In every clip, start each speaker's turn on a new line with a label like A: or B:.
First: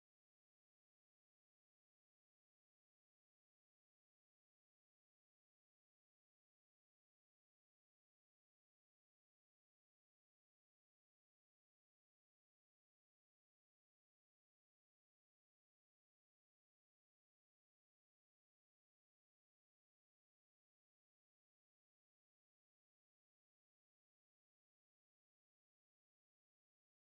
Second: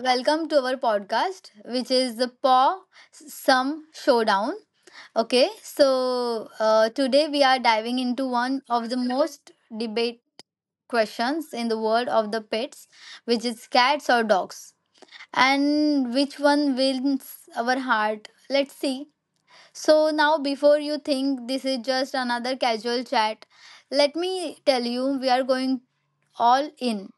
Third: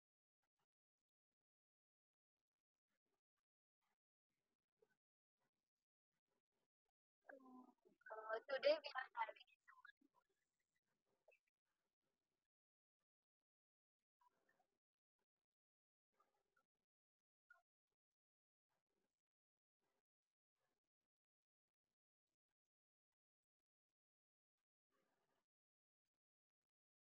A: Welcome to our podcast, which is the Paw Some Showdown. Okay, so today we are diving into one of the most debate questions in the world of the pets, which is cats or dogs, and which one wins our heart. Let's see. So now, before you think this is just another casual chat, let me tell you we are going all in.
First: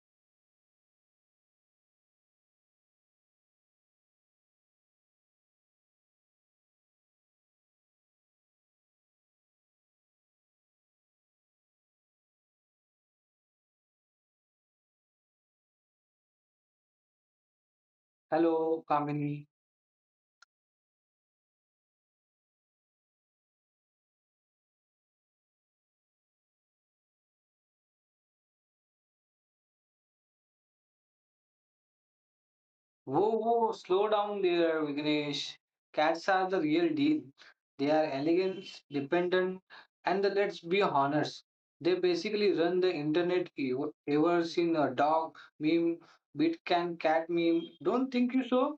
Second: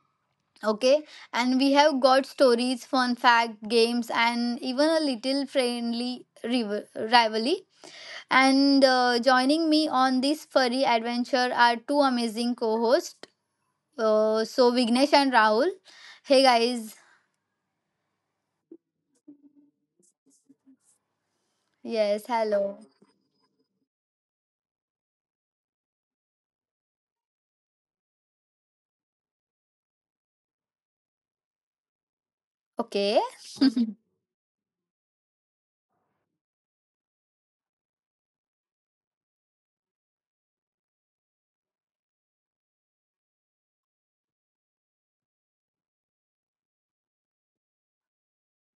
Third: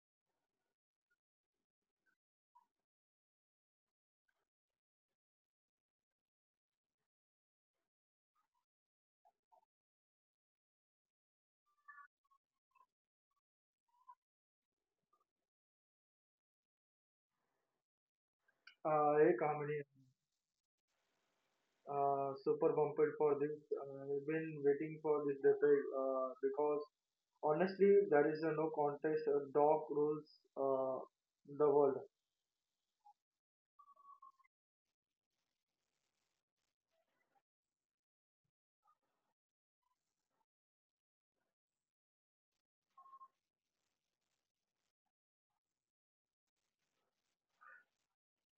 A: Okay, and we have got stories, fun fact, games, and even a little friendly rivalry. And joining me on this furry adventure are two amazing co hosts. So, Vignesh and Rahul. Hey guys.
B: Hello,
C: Hey
B: Kamini.
C: Kamini,
A: Yes,
C: super
A: hello.
C: pumped for this. I've been waiting for this decade because honestly, there is a no contest. Dog rules uh, the world.
A: Okay.
B: Whoa, whoa, slow down there, Vignesh. Cats are the real deal. They are elegant, dependent, and the, let's be honest, they basically run the internet. You ever seen a dog meme, bit can cat meme? Don't think you so?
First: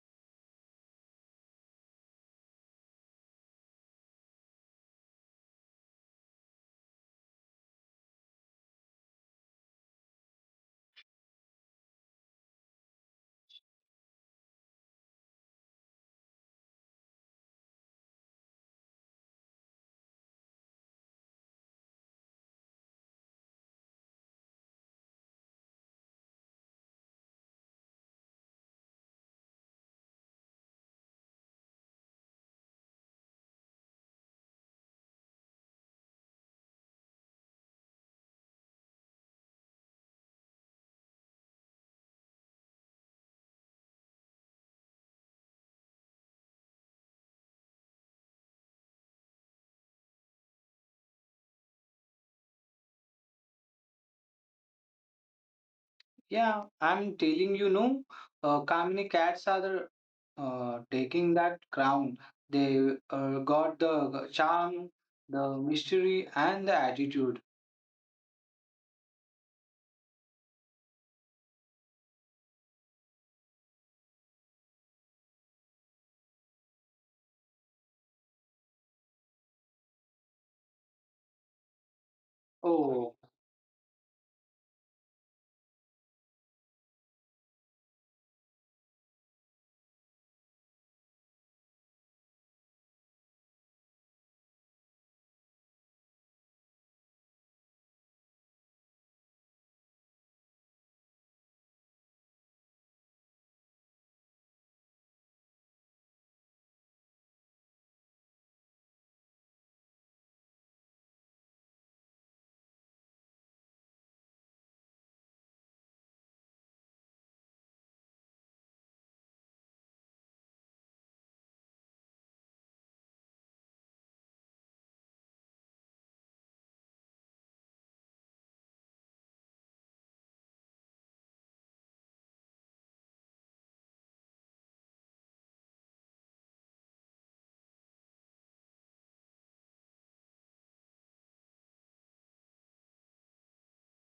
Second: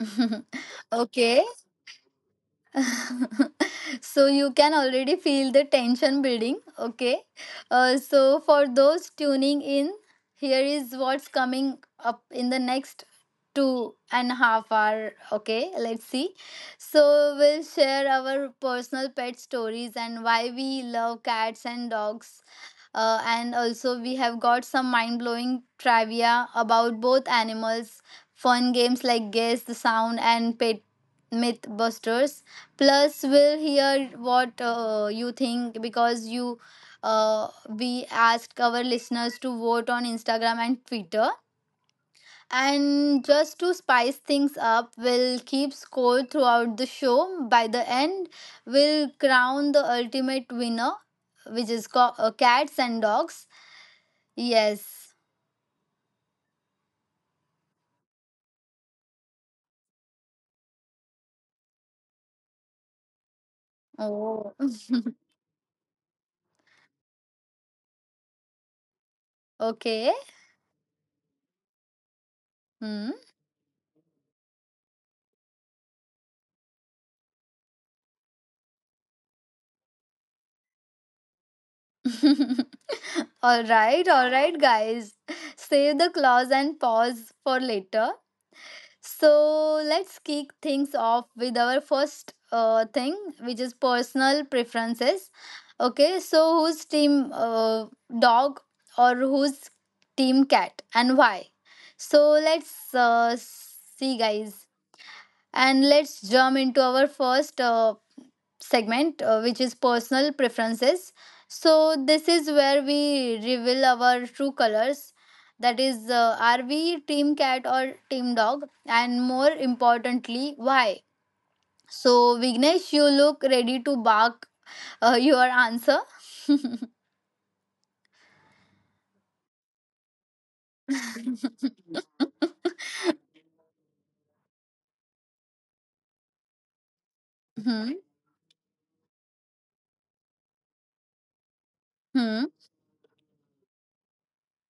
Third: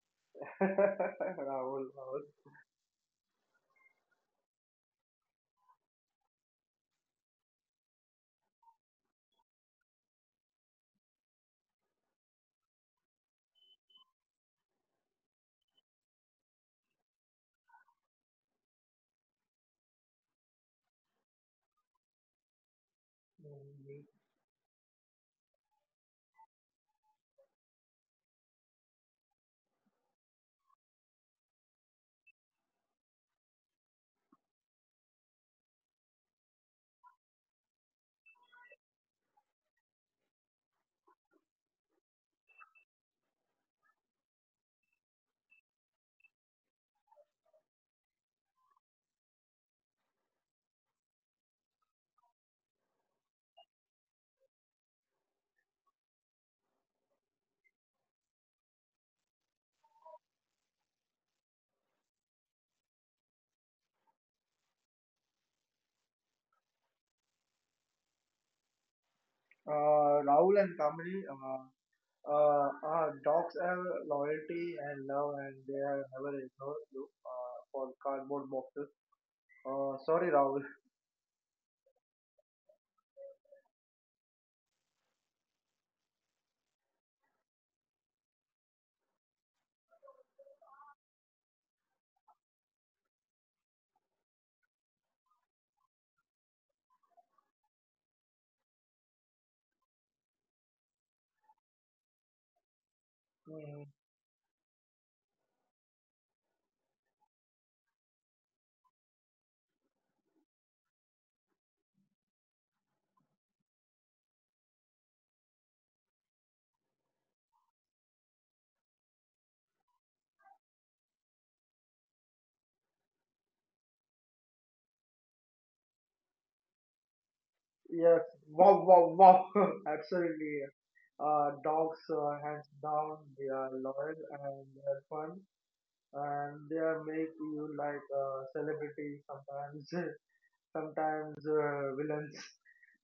A: Okay.
C: Rahul, Rahul.
A: So you can already feel the tension building. Okay, so for those tuning in, here is what's coming up in the next 2.5 hour. Okay, let's see. So we'll share our personal pet stories and why we love cats and dogs. And also, we
C: Mhm.
A: have got some mind blowing trivia about both animals, fun games like Guess the Sound and Pet Mythbusters. Plus, we'll hear what you think because you we asked our listeners to vote on Instagram and Twitter. And just to spice things up, we'll keep score throughout the show. By the end, we'll crown the ultimate winner, which is cats and dogs. Yes.
B: Yeah, I'm telling you no. Kamini, cats are the, taking that crown. They
A: Oh.
B: got the charm, the mystery, and the attitude.
A: Okay.
C: Rahul and Kamini,
A: Hmm.
C: dogs have loyalty and love, and they have never ignored you for cardboard boxes. Sorry, Rahul.
A: All right,
B: Oh.
A: all right, guys. Save the clause and pause for later. So let's kick things off with our first thing, which is personal preferences. Okay, so whose team dog or whose team cat and why? So let's see, guys,
C: Hmm.
A: and let's jump into our first segment, which is personal preferences. So, this is where we reveal our true colors. That is, are we team cat or team dog? And more importantly, why? So, Vignesh, you look ready to bark your answer.
C: Yes, wow, wow, wow, absolutely. Dogs, hands down, they are loyal and they are fun,
A: Hmm.
C: and they are make you like celebrity sometimes,
A: Hmm.
C: sometimes villains.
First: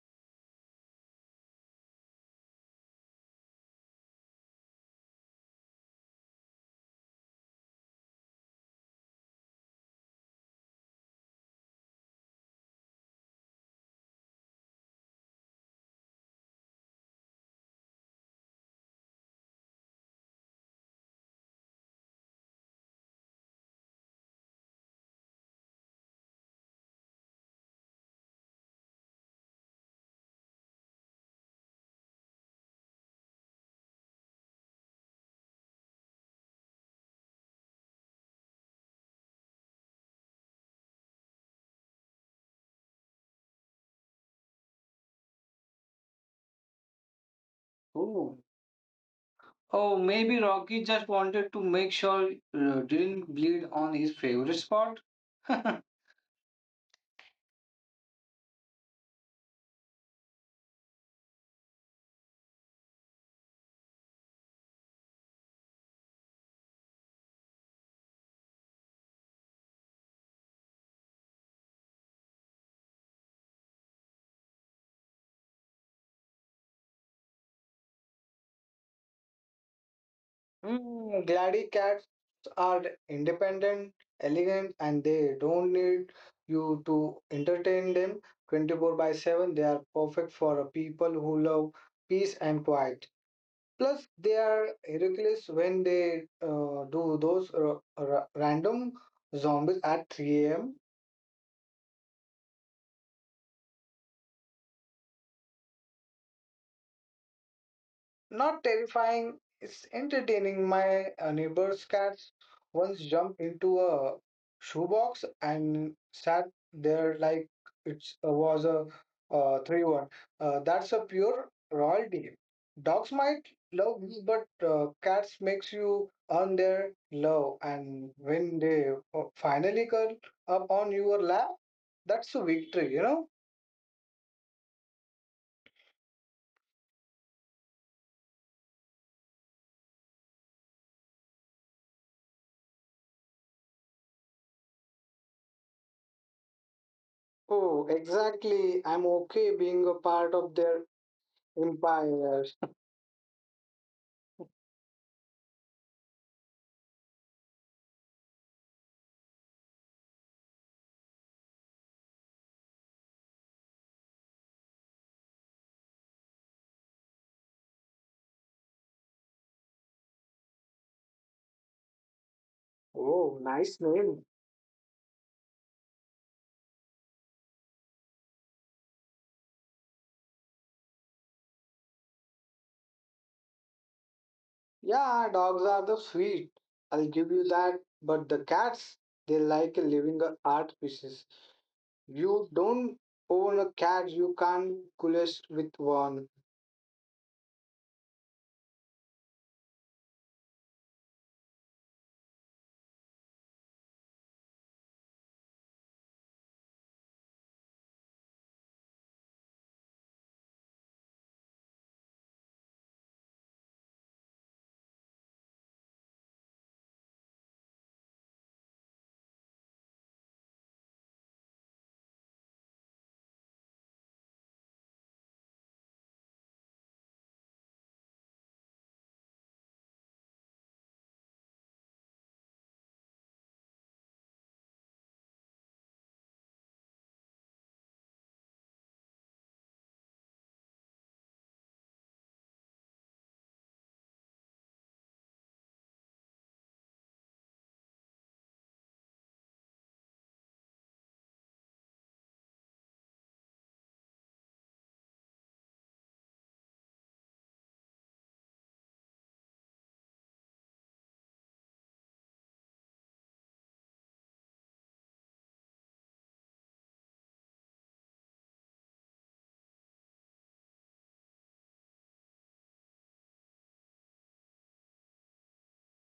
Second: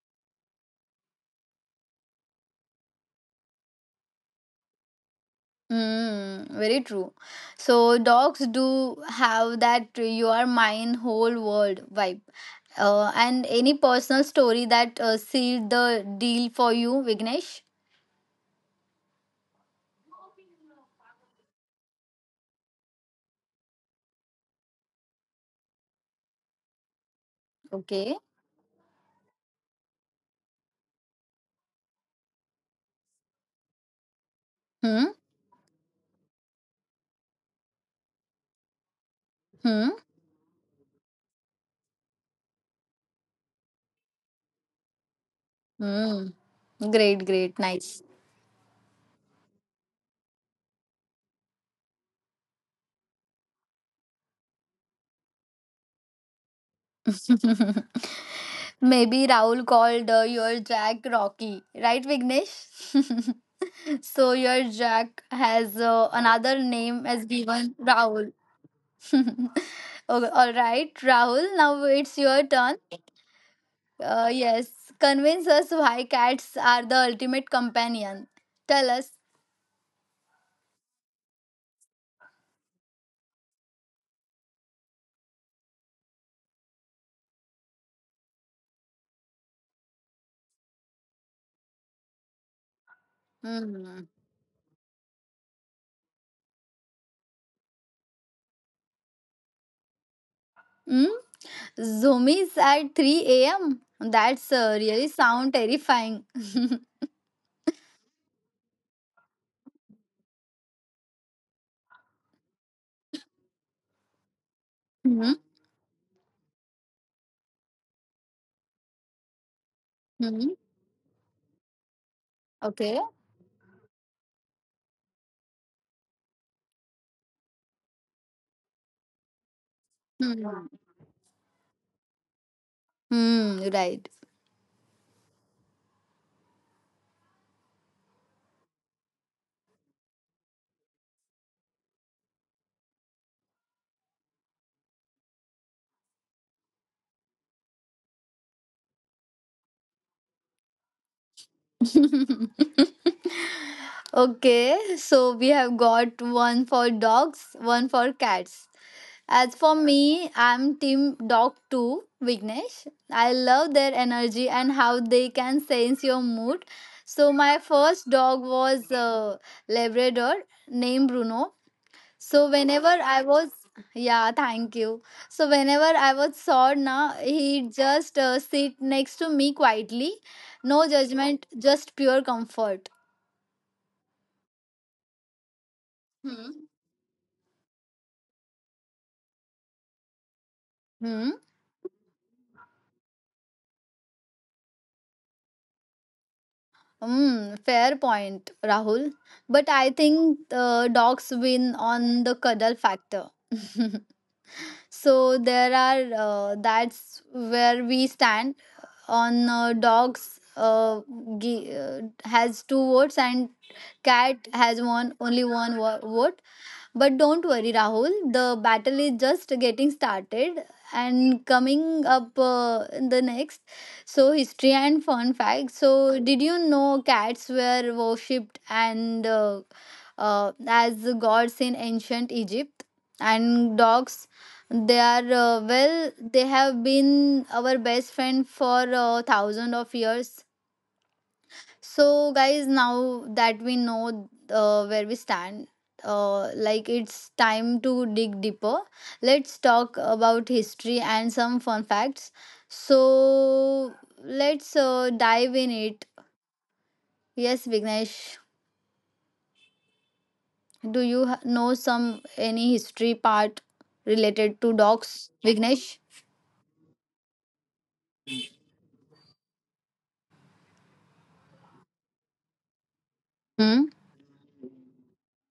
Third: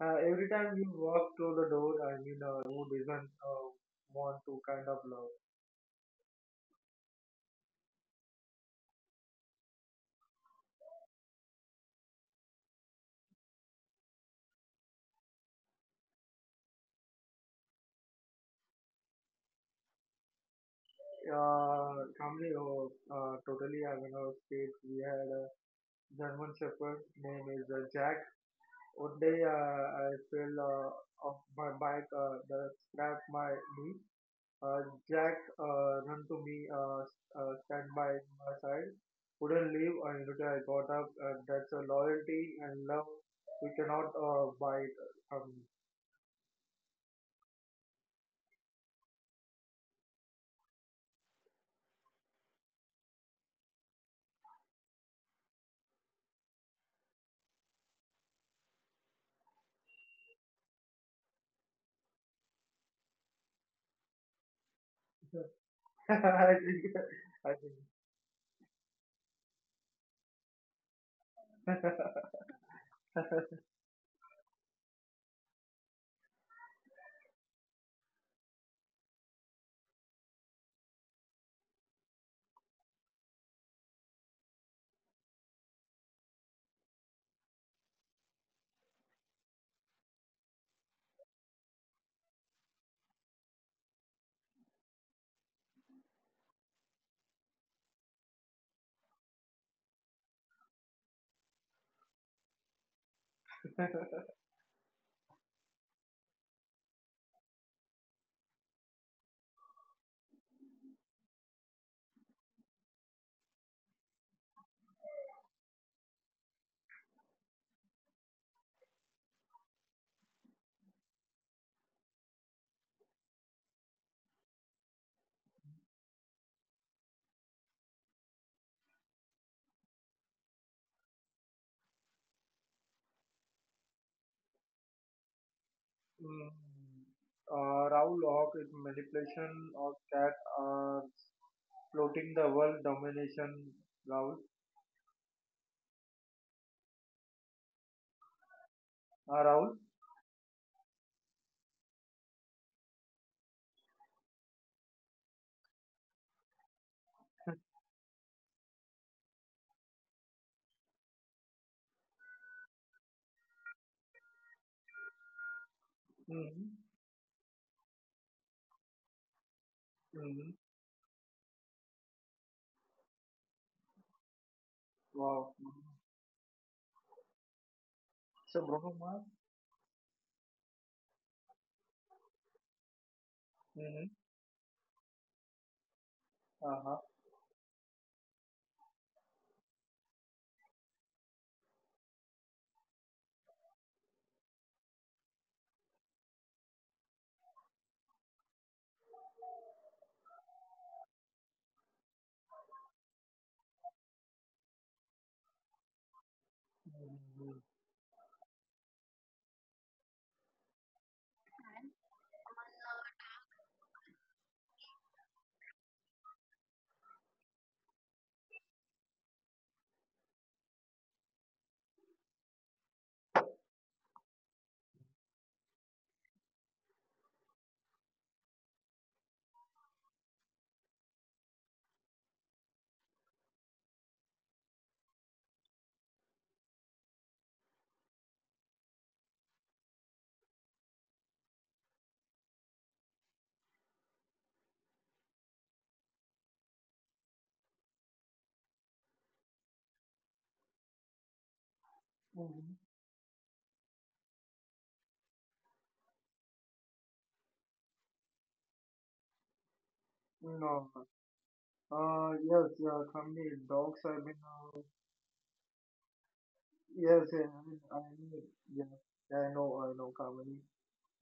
C: Every time you walk through the door, I mean, who doesn't want to kind of love?
A: Mm, very true. So dogs do have that you are mine whole world vibe. And any personal story that sealed the deal for you, Vignesh?
C: Family, oh, totally. I mean, our state, we had a German Shepherd, name is
A: Okay.
C: Jack. One day, I fell off my bike, that scraped my knee.
A: Hmm.
C: Uh, Jack ran to me, stand by my side.
A: Hmm.
C: Couldn't leave until I got up. And that's a loyalty and love we cannot buy it. Um,
A: Hmm. Great. Great.
B: Oh,
A: Nice.
B: oh, maybe Rocky just wanted to make sure didn't bleed on his favorite spot.
A: Maybe Rahul called your Jack Rocky, right, Vignesh? So your Jack has another name as
C: I
A: given
C: think,
A: Rahul.
C: I think.
A: Oh, all right, Rahul, now it's your turn. Yes, convince us why cats are the ultimate companion. Tell us.
B: Mm, Glady cats are independent, elegant, and they don't need you to entertain them 24 by 7. They are perfect for people who love peace and quiet. Plus, they
A: Hmm.
B: are ridiculous when they do those random zombies at 3 a.m.
A: Hmm? Zoomies at 3 a.m. That's really sound terrifying. Hmm.
B: Not terrifying, it's entertaining. My neighbor's cats once jumped into a shoebox and sat there like it was a 3-1. That's a
A: Hmm.
B: pure royalty. Dogs might
A: Okay.
B: love you, but cats makes you earn their love. And when they finally curl up on your
A: Hmm.
B: lap, that's a victory, you know?
A: Hmm, right.
C: Mm, Raoul Hawk is manipulation of cat uh, floating the world domination. Raoul.
B: Oh, exactly. I'm okay being a part of their empire.
C: Raoul.
A: Okay, so we have got one for dogs, one for cats. As for me, I'm Team Dog 2, Vignesh. I love their energy and how they can sense your mood. So, my first dog was
C: Mm-hmm.
A: a Labrador named Bruno. So,
B: Oh,
A: whenever
B: nice
C: Mm-hmm.
A: I was,
B: name.
A: yeah, thank you. So, whenever I was sad, na, he just
C: Wow. Mm-hmm.
A: sit next to me quietly. No
C: So
A: judgment, just
C: Brahma.
A: pure comfort.
B: Yeah, dogs are the sweet. I'll
A: Hmm.
B: give you
C: Mm-hmm.
B: that. But the cats, they like a living
C: Uh-huh.
B: art pieces. You don't own a cat, you can't coolest with one.
A: Mm, fair point, Rahul. But I think dogs win on the cuddle factor. So there are that's where we stand on dogs
C: Mm-hmm.
A: has two votes and cat has one, only one vote. But don't worry, Rahul, the battle is just getting started and coming up in the next. So, history and fun facts. So, did you know cats were worshipped and as gods in ancient Egypt? And dogs, they are well, they have been our best friend for thousands of years. So, guys, now that we know where we stand, like it's time to dig deeper. Let's talk about history and some fun facts. So, let's dive in it.
C: Mm-hmm.
A: Yes, Vignesh, do you know some any history part related to
C: No,
A: dogs, Vignesh?
C: yes, yeah, Kamini, dogs have been, yes, yeah, I mean, yeah, yeah,
A: Hmm.
C: I know, Kamini.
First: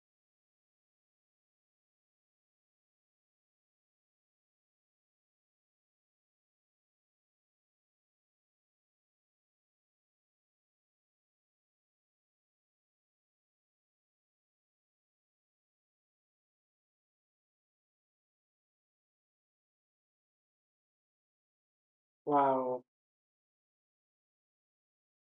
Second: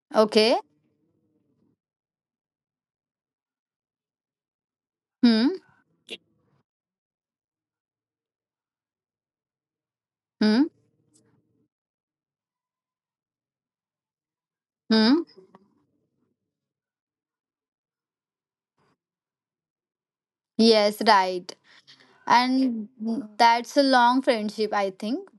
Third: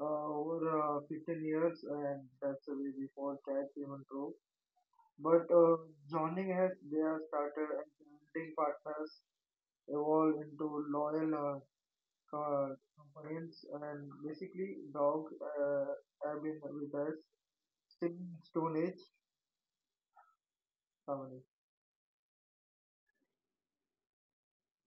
A: Okay.
C: Over 15 years, and that's the way before cats even grew. But
A: Hmm.
C: joining as they are started and hunting partners
A: Hmm.
C: evolve into loyal companions, and
A: Hmm.
C: basically, dogs have been with us since Stone Age
A: Yes, right.
C: Comedy.
B: Wow.
A: And that's a long friendship, I think.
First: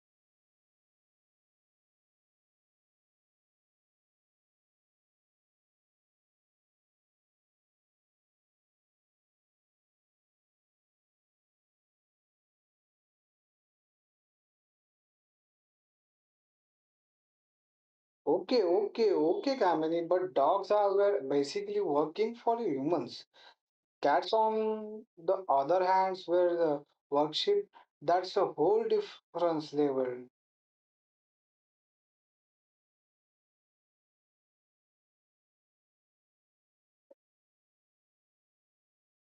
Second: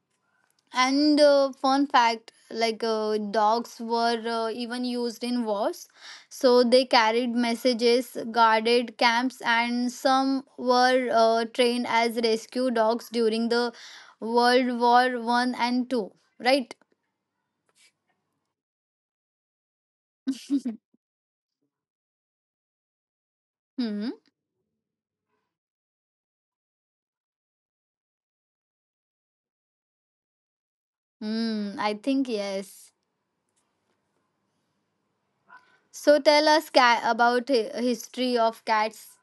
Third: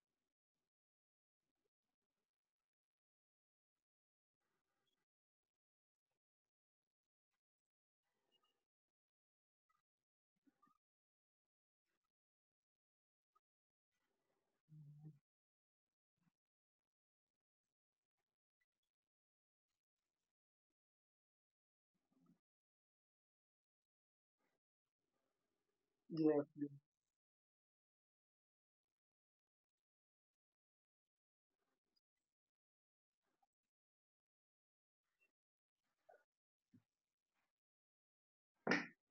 A: And fun fact like dogs were even used in wars. So they carried messages, guarded camps, and some were trained as rescue dogs during the World War I and II. Right?
B: Okay, okay, okay, Kamini. But dogs are were basically working for humans.
A: Hmm.
B: Cats, on the other hand,
C: Yes.
B: were
C: Yes.
B: the worship. That's a whole difference level.
A: Hmm. I think yes. So tell us about history of cats,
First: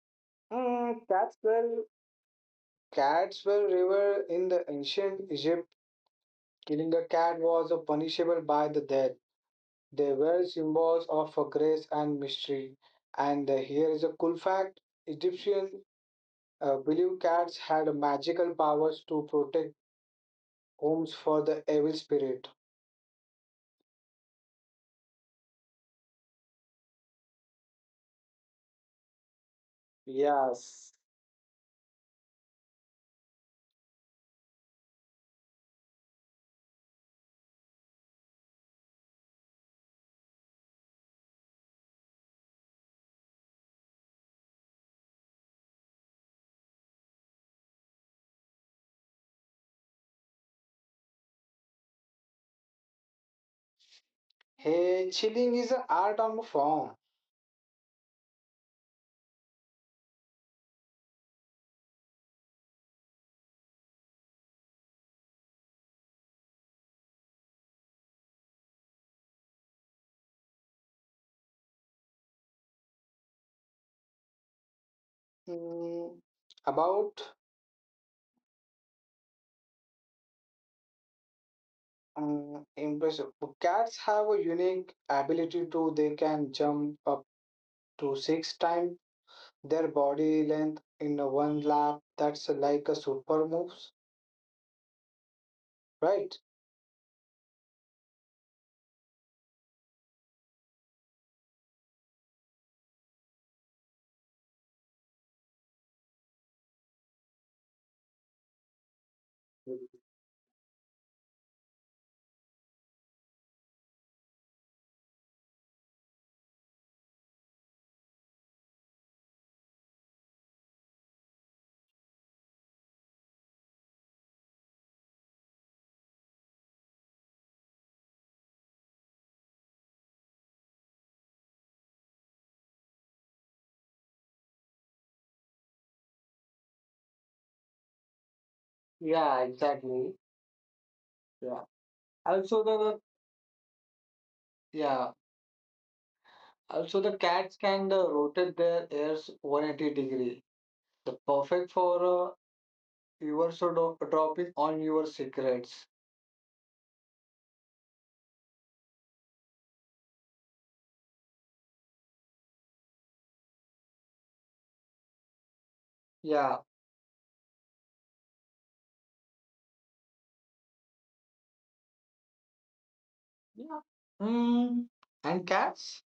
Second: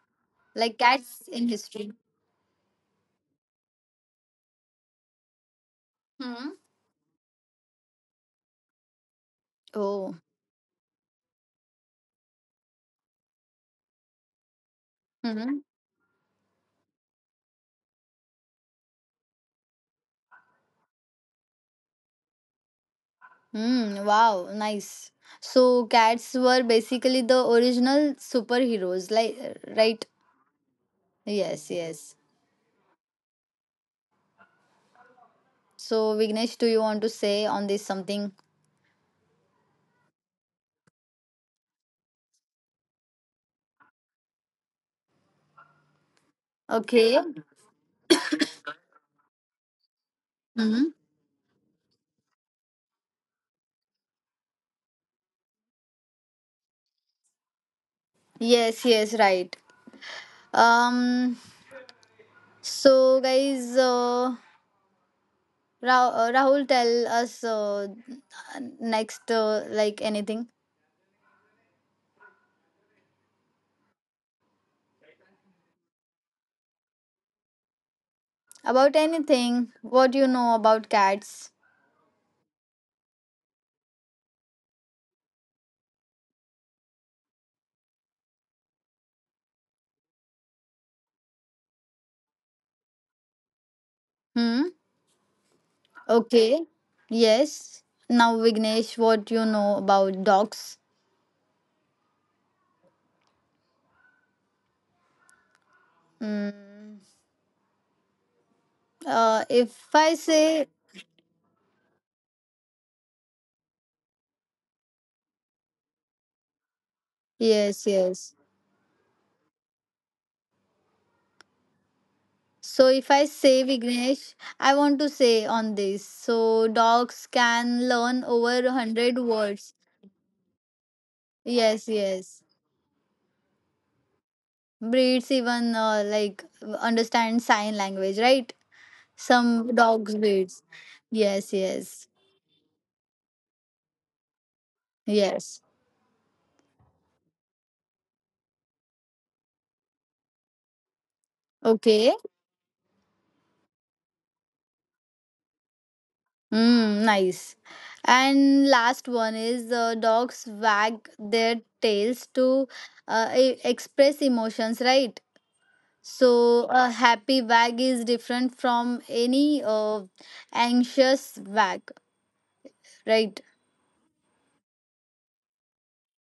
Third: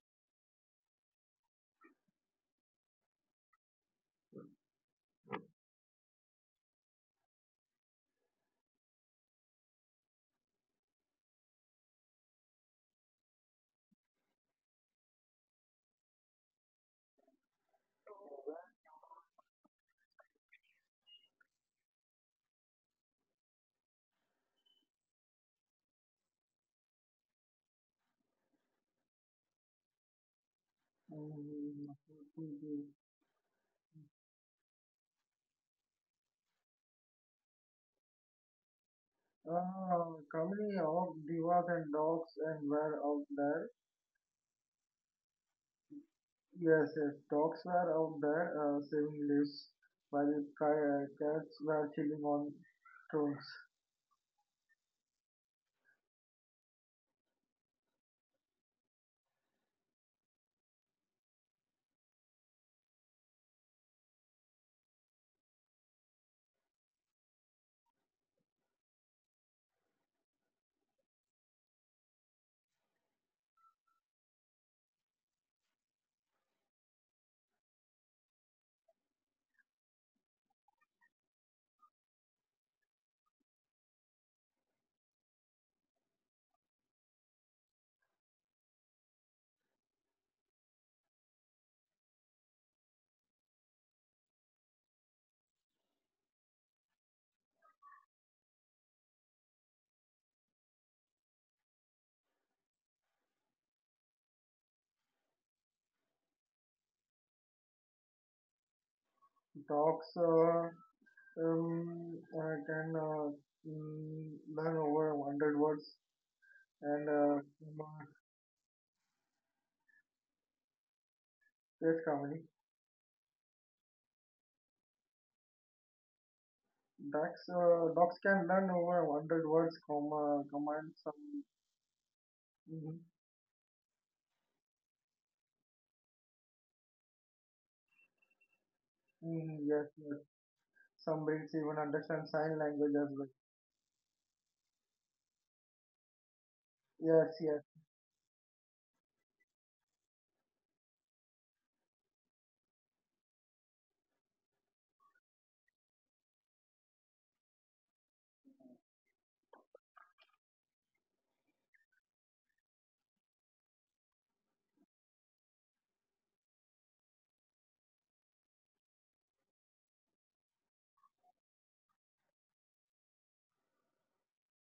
A: like
B: Hmm,
A: cats
B: cats
A: in
B: were
A: history.
B: cats were revered in the ancient Egypt.
A: Hmm.
B: Killing a cat was punishable by the death. They
A: Oh.
B: were symbols of grace and mystery. And here is a cool fact. Egyptian believed cats had magical powers to protect homes for the evil spirit.
A: Hmm, wow, nice. So cats were basically the original superheroes, like right?
B: Yes.
A: Yes,
C: Mm.
A: yes.
C: Mhm.
A: So Vignesh, do you want to say on this something?
C: Comedy of divas and dogs and were out there. Yes,
A: Okay.
C: yes. Dogs were out there saving lives while
A: Mm-hmm.
C: cats were chilling on stones.
B: Hey, chilling is an art on form.
A: Yes, yes, right. Um. So guys, Rahul, tell us next, like anything
B: Mm, about
A: about anything. What do you know about cats?
B: impressive. Cats have a unique ability to they can jump up to six times their body length in a one lap, that's like a super moves,
A: Hmm.
B: right?
A: Okay. Yes. Now, Vignesh, what you know about dogs? Mm, if I
C: Dogs
A: say
C: can mm, learn over 100 words and
A: yes, yes.
C: um,
A: So
C: case
A: if I
C: comedy.
A: say Vignesh, I want to say on this. So dogs can learn over a hundred
C: Dogs
A: words.
C: can learn over 100 words, comma,
A: Yes,
C: command
A: yes.
C: some. Mm-hmm.
A: Breeds even like understand sign language, right?
B: Yeah,
A: Some dogs
B: exactly.
A: breeds.
C: Yes, yes.
A: Yes,
B: Yeah.
A: yes,
C: Some breeds even
B: Also the
C: understand sign language as well.
B: yeah.
A: yes.
B: Also the cats can
C: Yes, yes.
B: rotate their ears 180 degree. The perfect
A: Okay.
B: for your so dropping on your secrets.
A: Mm, nice. And last one is dogs wag their tails to express emotions, right? So
B: Yeah.
A: a happy wag is different from any anxious wag, right?
B: Yeah. Hmm. And cats?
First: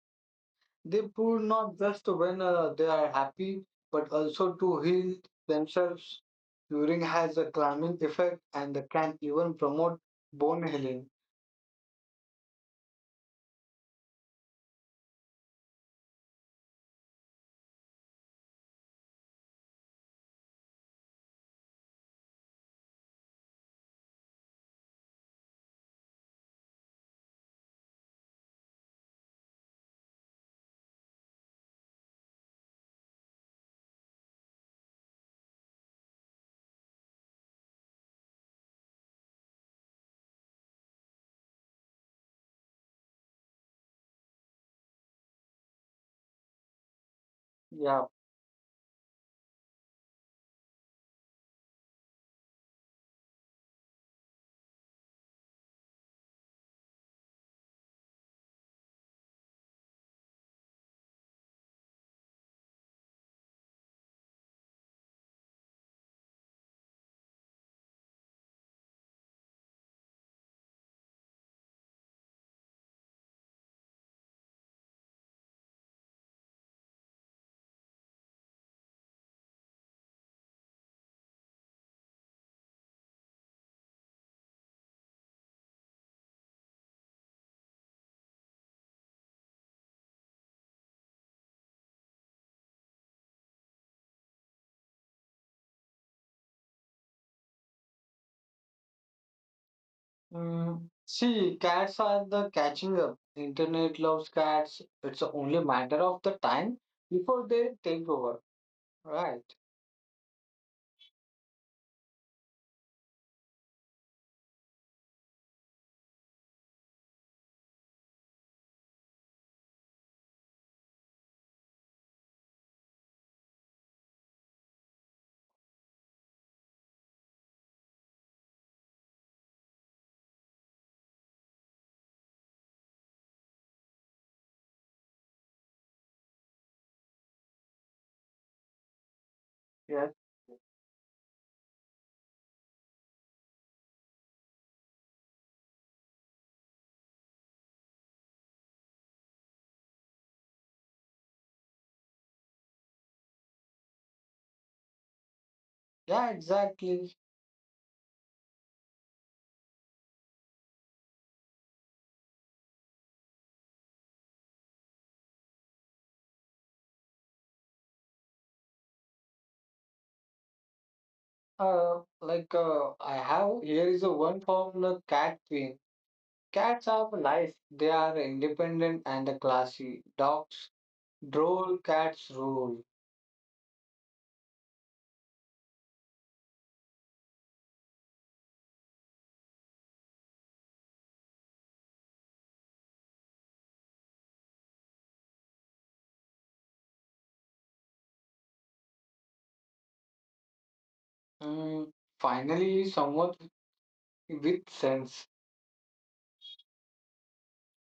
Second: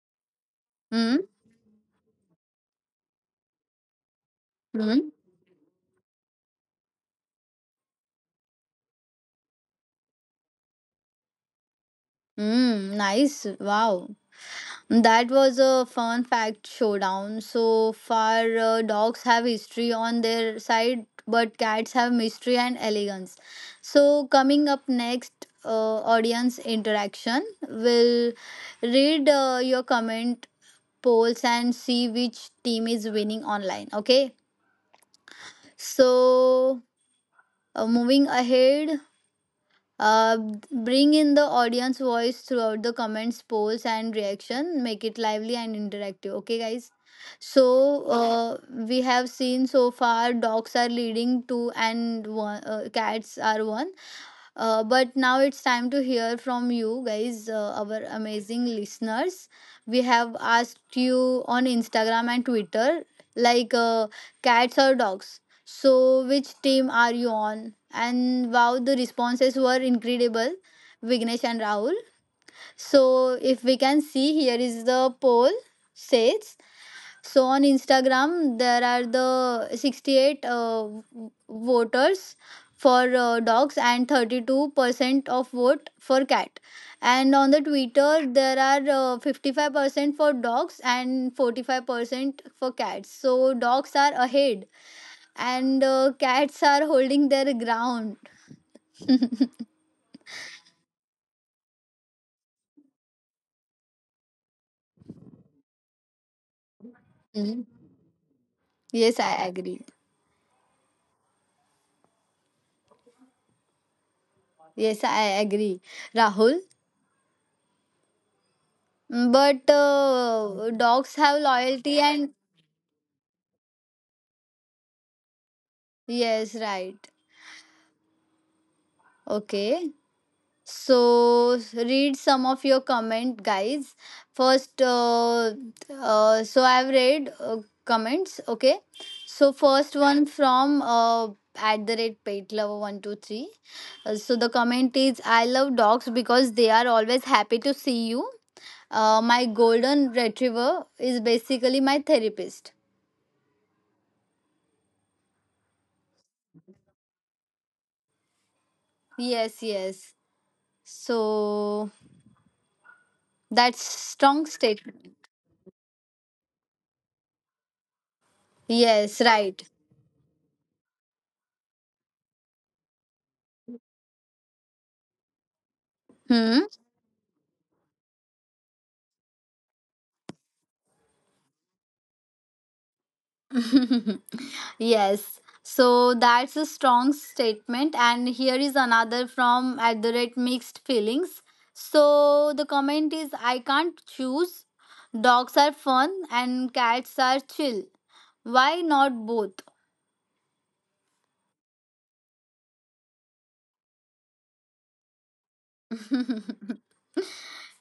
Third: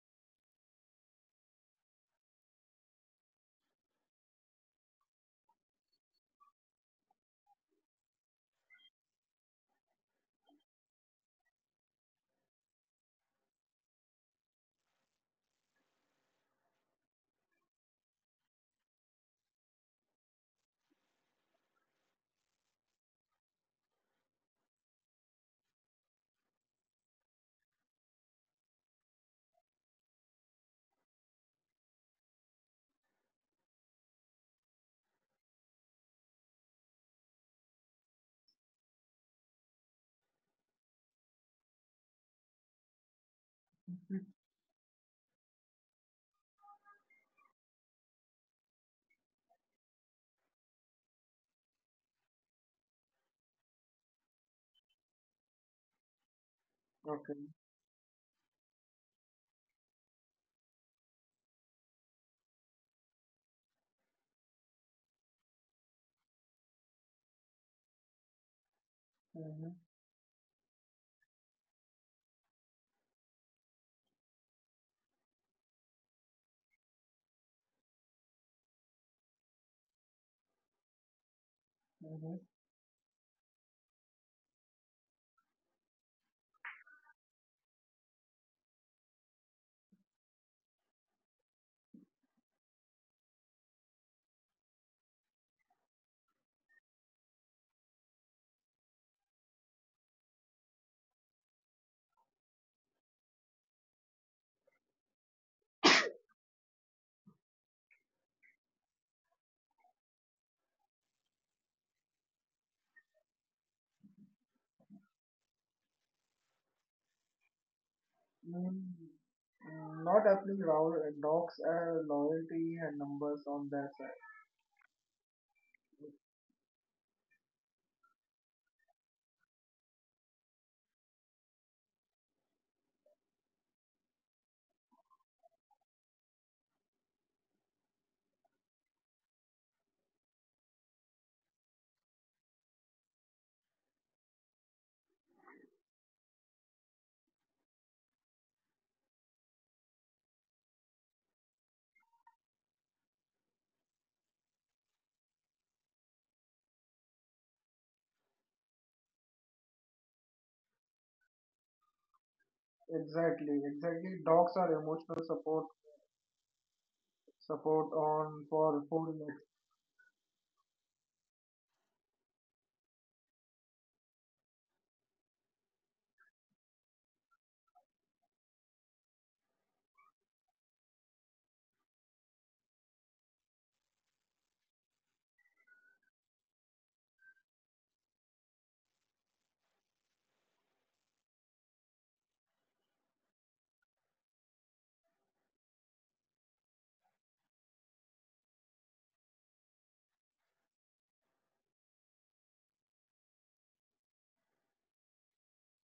B: They
A: Mm?
B: pull not just when they are happy, but also to
A: Mm?
B: heal themselves. Urine has a calming effect and can even promote bone healing.
A: Mm, nice. Wow. That was a fun fact showdown. So far, dogs have history on their side, but cats have mystery and elegance. So, coming up next, audience interaction. We'll read your comment polls and see which team is winning online. Okay. So, moving ahead, Uh, bring in the audience voice throughout the comments, polls, and reaction. Make it lively and interactive. Okay, guys.
B: Yeah.
A: So we have seen so far dogs are leading two and one, cats are one. But now it's time to hear from you guys, our
C: Okay.
A: amazing listeners. We have asked you on Instagram and Twitter, like cats or dogs. So, which team are you on? And wow, the responses were incredible,
C: Mm-hmm.
A: Vignesh and Rahul. So, if we can see, here is the poll says. So on Instagram, there are the 68 voters for
C: Mm-hmm.
A: dogs and 32% of vote for cat. And on the Twitter, there are 55% for dogs and 45% for cats. So dogs are ahead and cats are holding their ground.
B: Mm. See, cats are the catching up. Internet loves cats. It's only matter of the time before they
A: Mhm.
B: take over.
A: Yes,
B: Right.
A: I agree. Yes, I agree, Rahul. But uh, dogs have
C: Not
A: loyalty
C: applying
A: and
C: dogs loyalty and numbers on their side.
A: yes, right. Okay. So read some of your comment guys. First so I've read comments, okay? So first
B: Yes.
A: one from @petlover123. So the comment is I love dogs because they are always happy to see you. My golden retriever is basically my therapist.
B: Yeah, exactly.
A: Yes, yes. So that's strong
C: Exactly,
A: statement.
C: exactly. Dogs are emotional support
A: Yes, right.
C: on for four legs.
B: I have here is a one from the cat queen.
A: Hmm.
B: Cats have life. They are independent and classy. Dogs droll, cats rule.
A: Yes. So that's a strong statement. And here is another from @mixedfeelings. So the comment is I can't choose. Dogs are fun and cats are chill. Why not both?
B: Mm, finally, someone with sense.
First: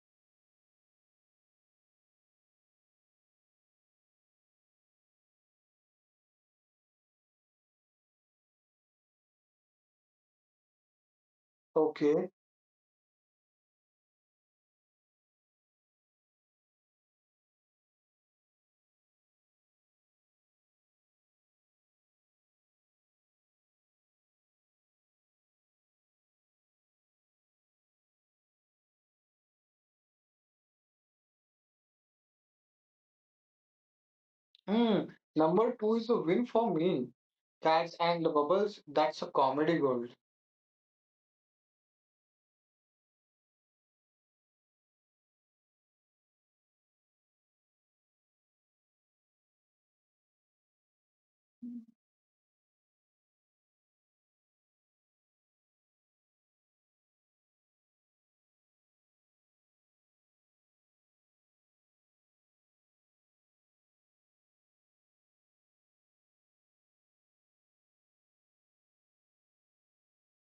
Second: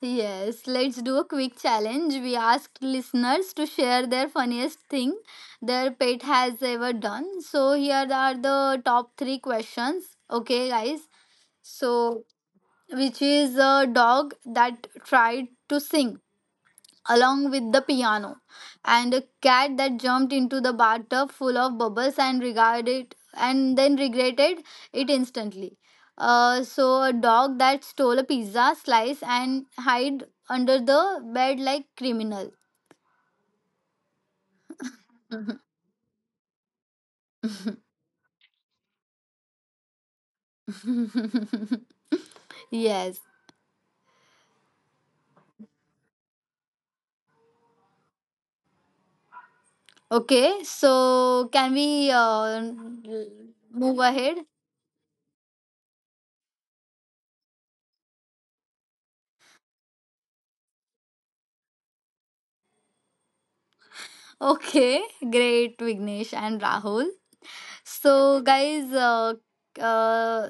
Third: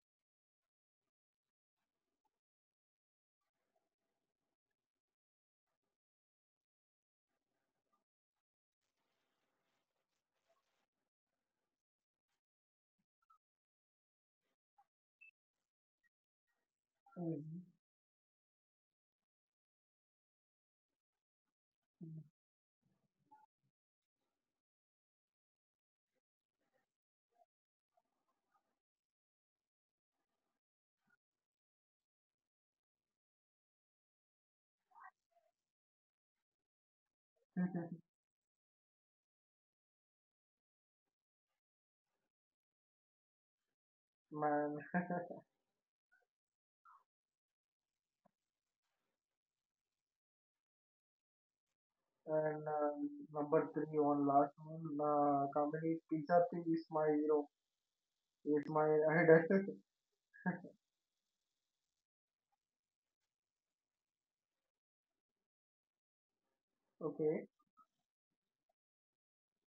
A: Yes, let's do a quick challenge. We asked listeners to share their funniest thing their pet has ever done. So here are the top three questions. Okay, guys. So
B: Okay.
A: which is a dog that tried to sing along with the
C: Mm-hmm.
A: piano, and a cat that jumped into the bathtub full of bubbles and regarded and then regretted it instantly. So a dog that stole a pizza slice and hid under the bed like criminal.
B: Mm, number two is a win for me. Cats and the bubbles. That's a comedy gold.
A: Yes.
C: Man,
A: Okay. So can we
C: and
A: move ahead?
C: number three on last one. Kamini, pizza thing is my hero. It's my idol.
A: Okay. Great, Vignesh and Rahul.
C: Okay.
A: So, guys, uh,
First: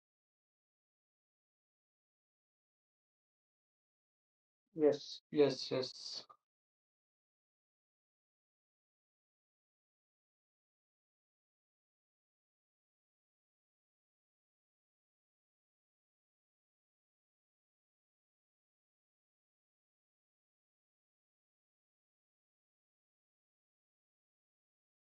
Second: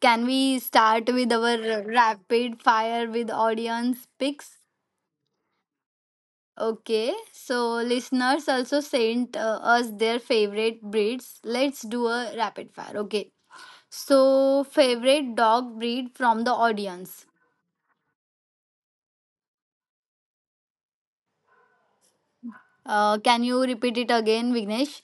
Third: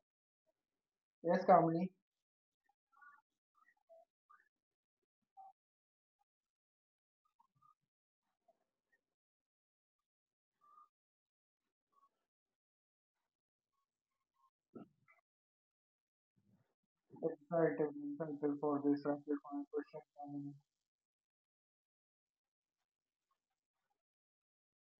A: can we start with
C: Yes,
A: our
C: Kamini.
A: rapid fire with audience picks?
B: Yes, yes, yes.
A: Okay, so listeners also sent us their favorite breeds. Let's do a rapid fire. Okay, so favorite dog breed from the audience.
C: Excited for this rapid fire question, Kamini.
A: Can you repeat it again, Vignesh?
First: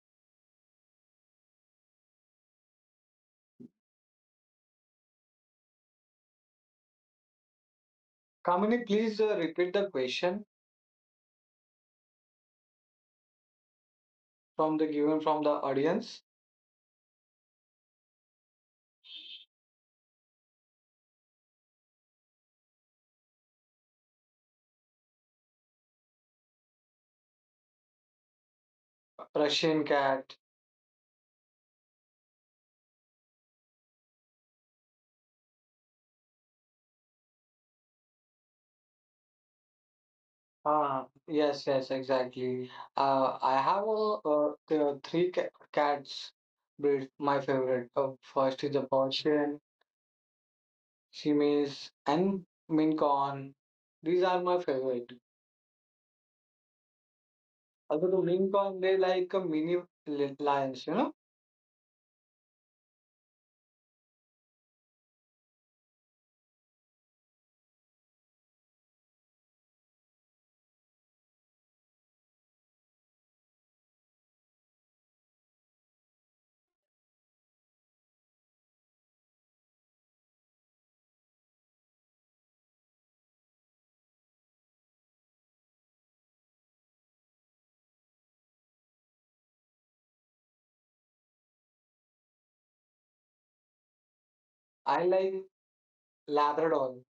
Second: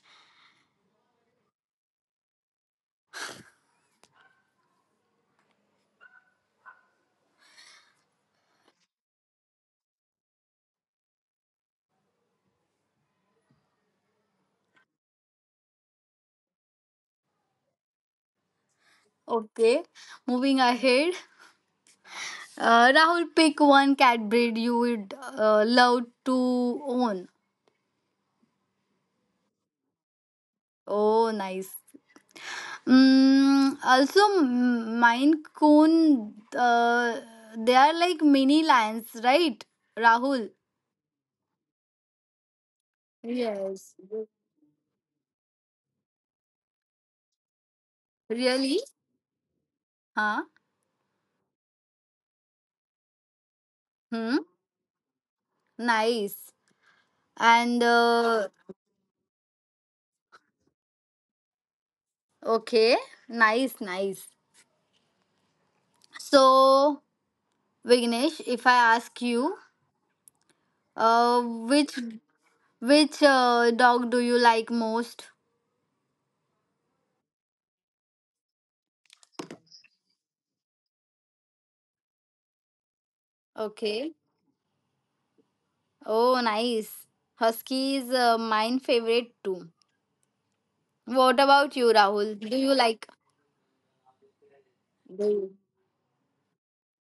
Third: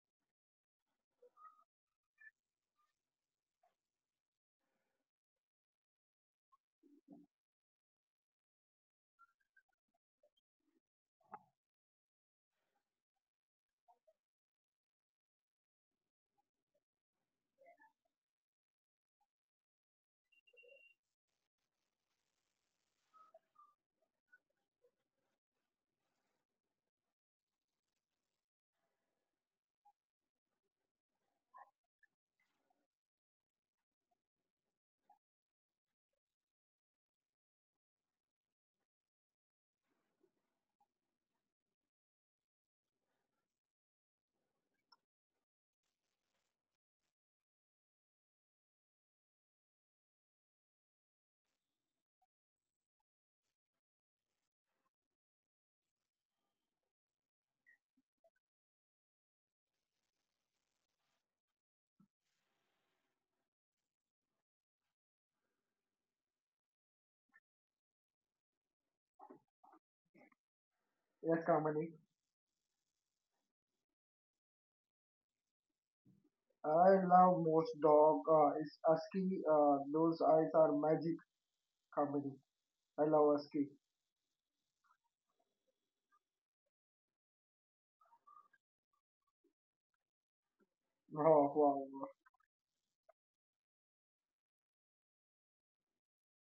B: Kamini, please repeat the question from the given from the audience.
A: Okay, moving ahead. Rahul, pick one cat breed you would love to own.
B: Russian cat.
A: Oh, nice. Mm, also, Maine Coon, they are like mini lions, right, Rahul?
B: Ah, yes, yes, exactly. I have
A: Yes.
B: a, the three ca cats breed my favorite. First is
A: Really?
B: the Persian,
A: Huh?
B: Siamese, and Maine Coon. These
A: Hmm.
B: are my favorite.
A: Nice. And
B: Also, the Maine Coon, they like a mini lions, you know.
A: Okay, nice, nice. So, Vignesh, if I ask you, uh,
C: Yes,
A: which
C: Kamini.
A: which dog do you like most?
C: I love most dog. It's Husky. Those eyes are magic, Kamini. I love Husky.
A: Okay. Oh, nice. Husky is mine favorite too. What about you,
C: Wow, wow,
A: Rahul? Do
C: wow.
A: you like?
B: I like Labrador.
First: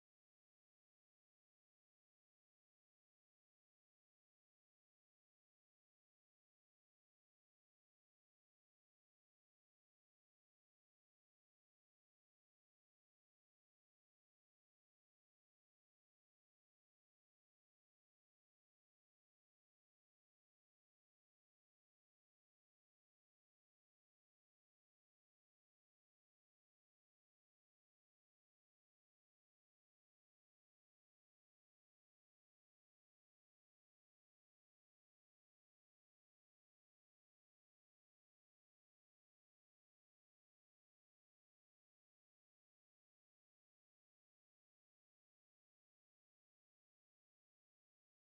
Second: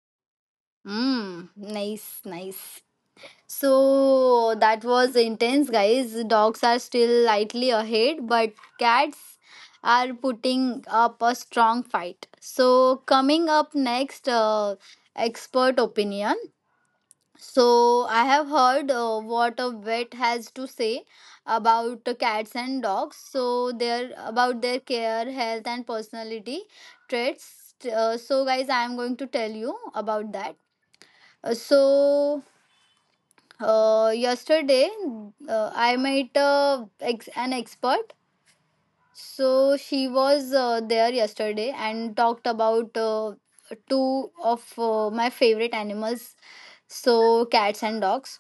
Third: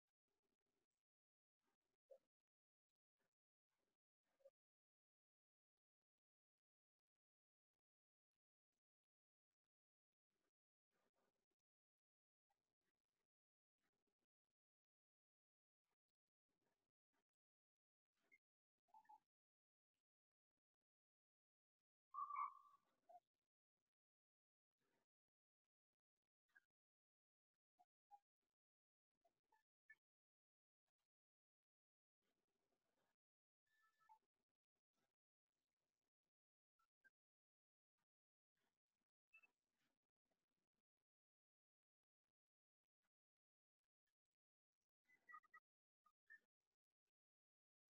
A: Mmm, nice, nice. So that was intense, guys. Dogs are still slightly ahead, but cats are putting up a strong fight. So, coming up next, expert opinion. So I have heard what a vet has to say about the cats and dogs. So their about their care, health, and personality traits. So guys, I am going to tell you about that. Uh, so yesterday I met an expert. So she was there yesterday and talked about two of my favorite animals, so cats and dogs.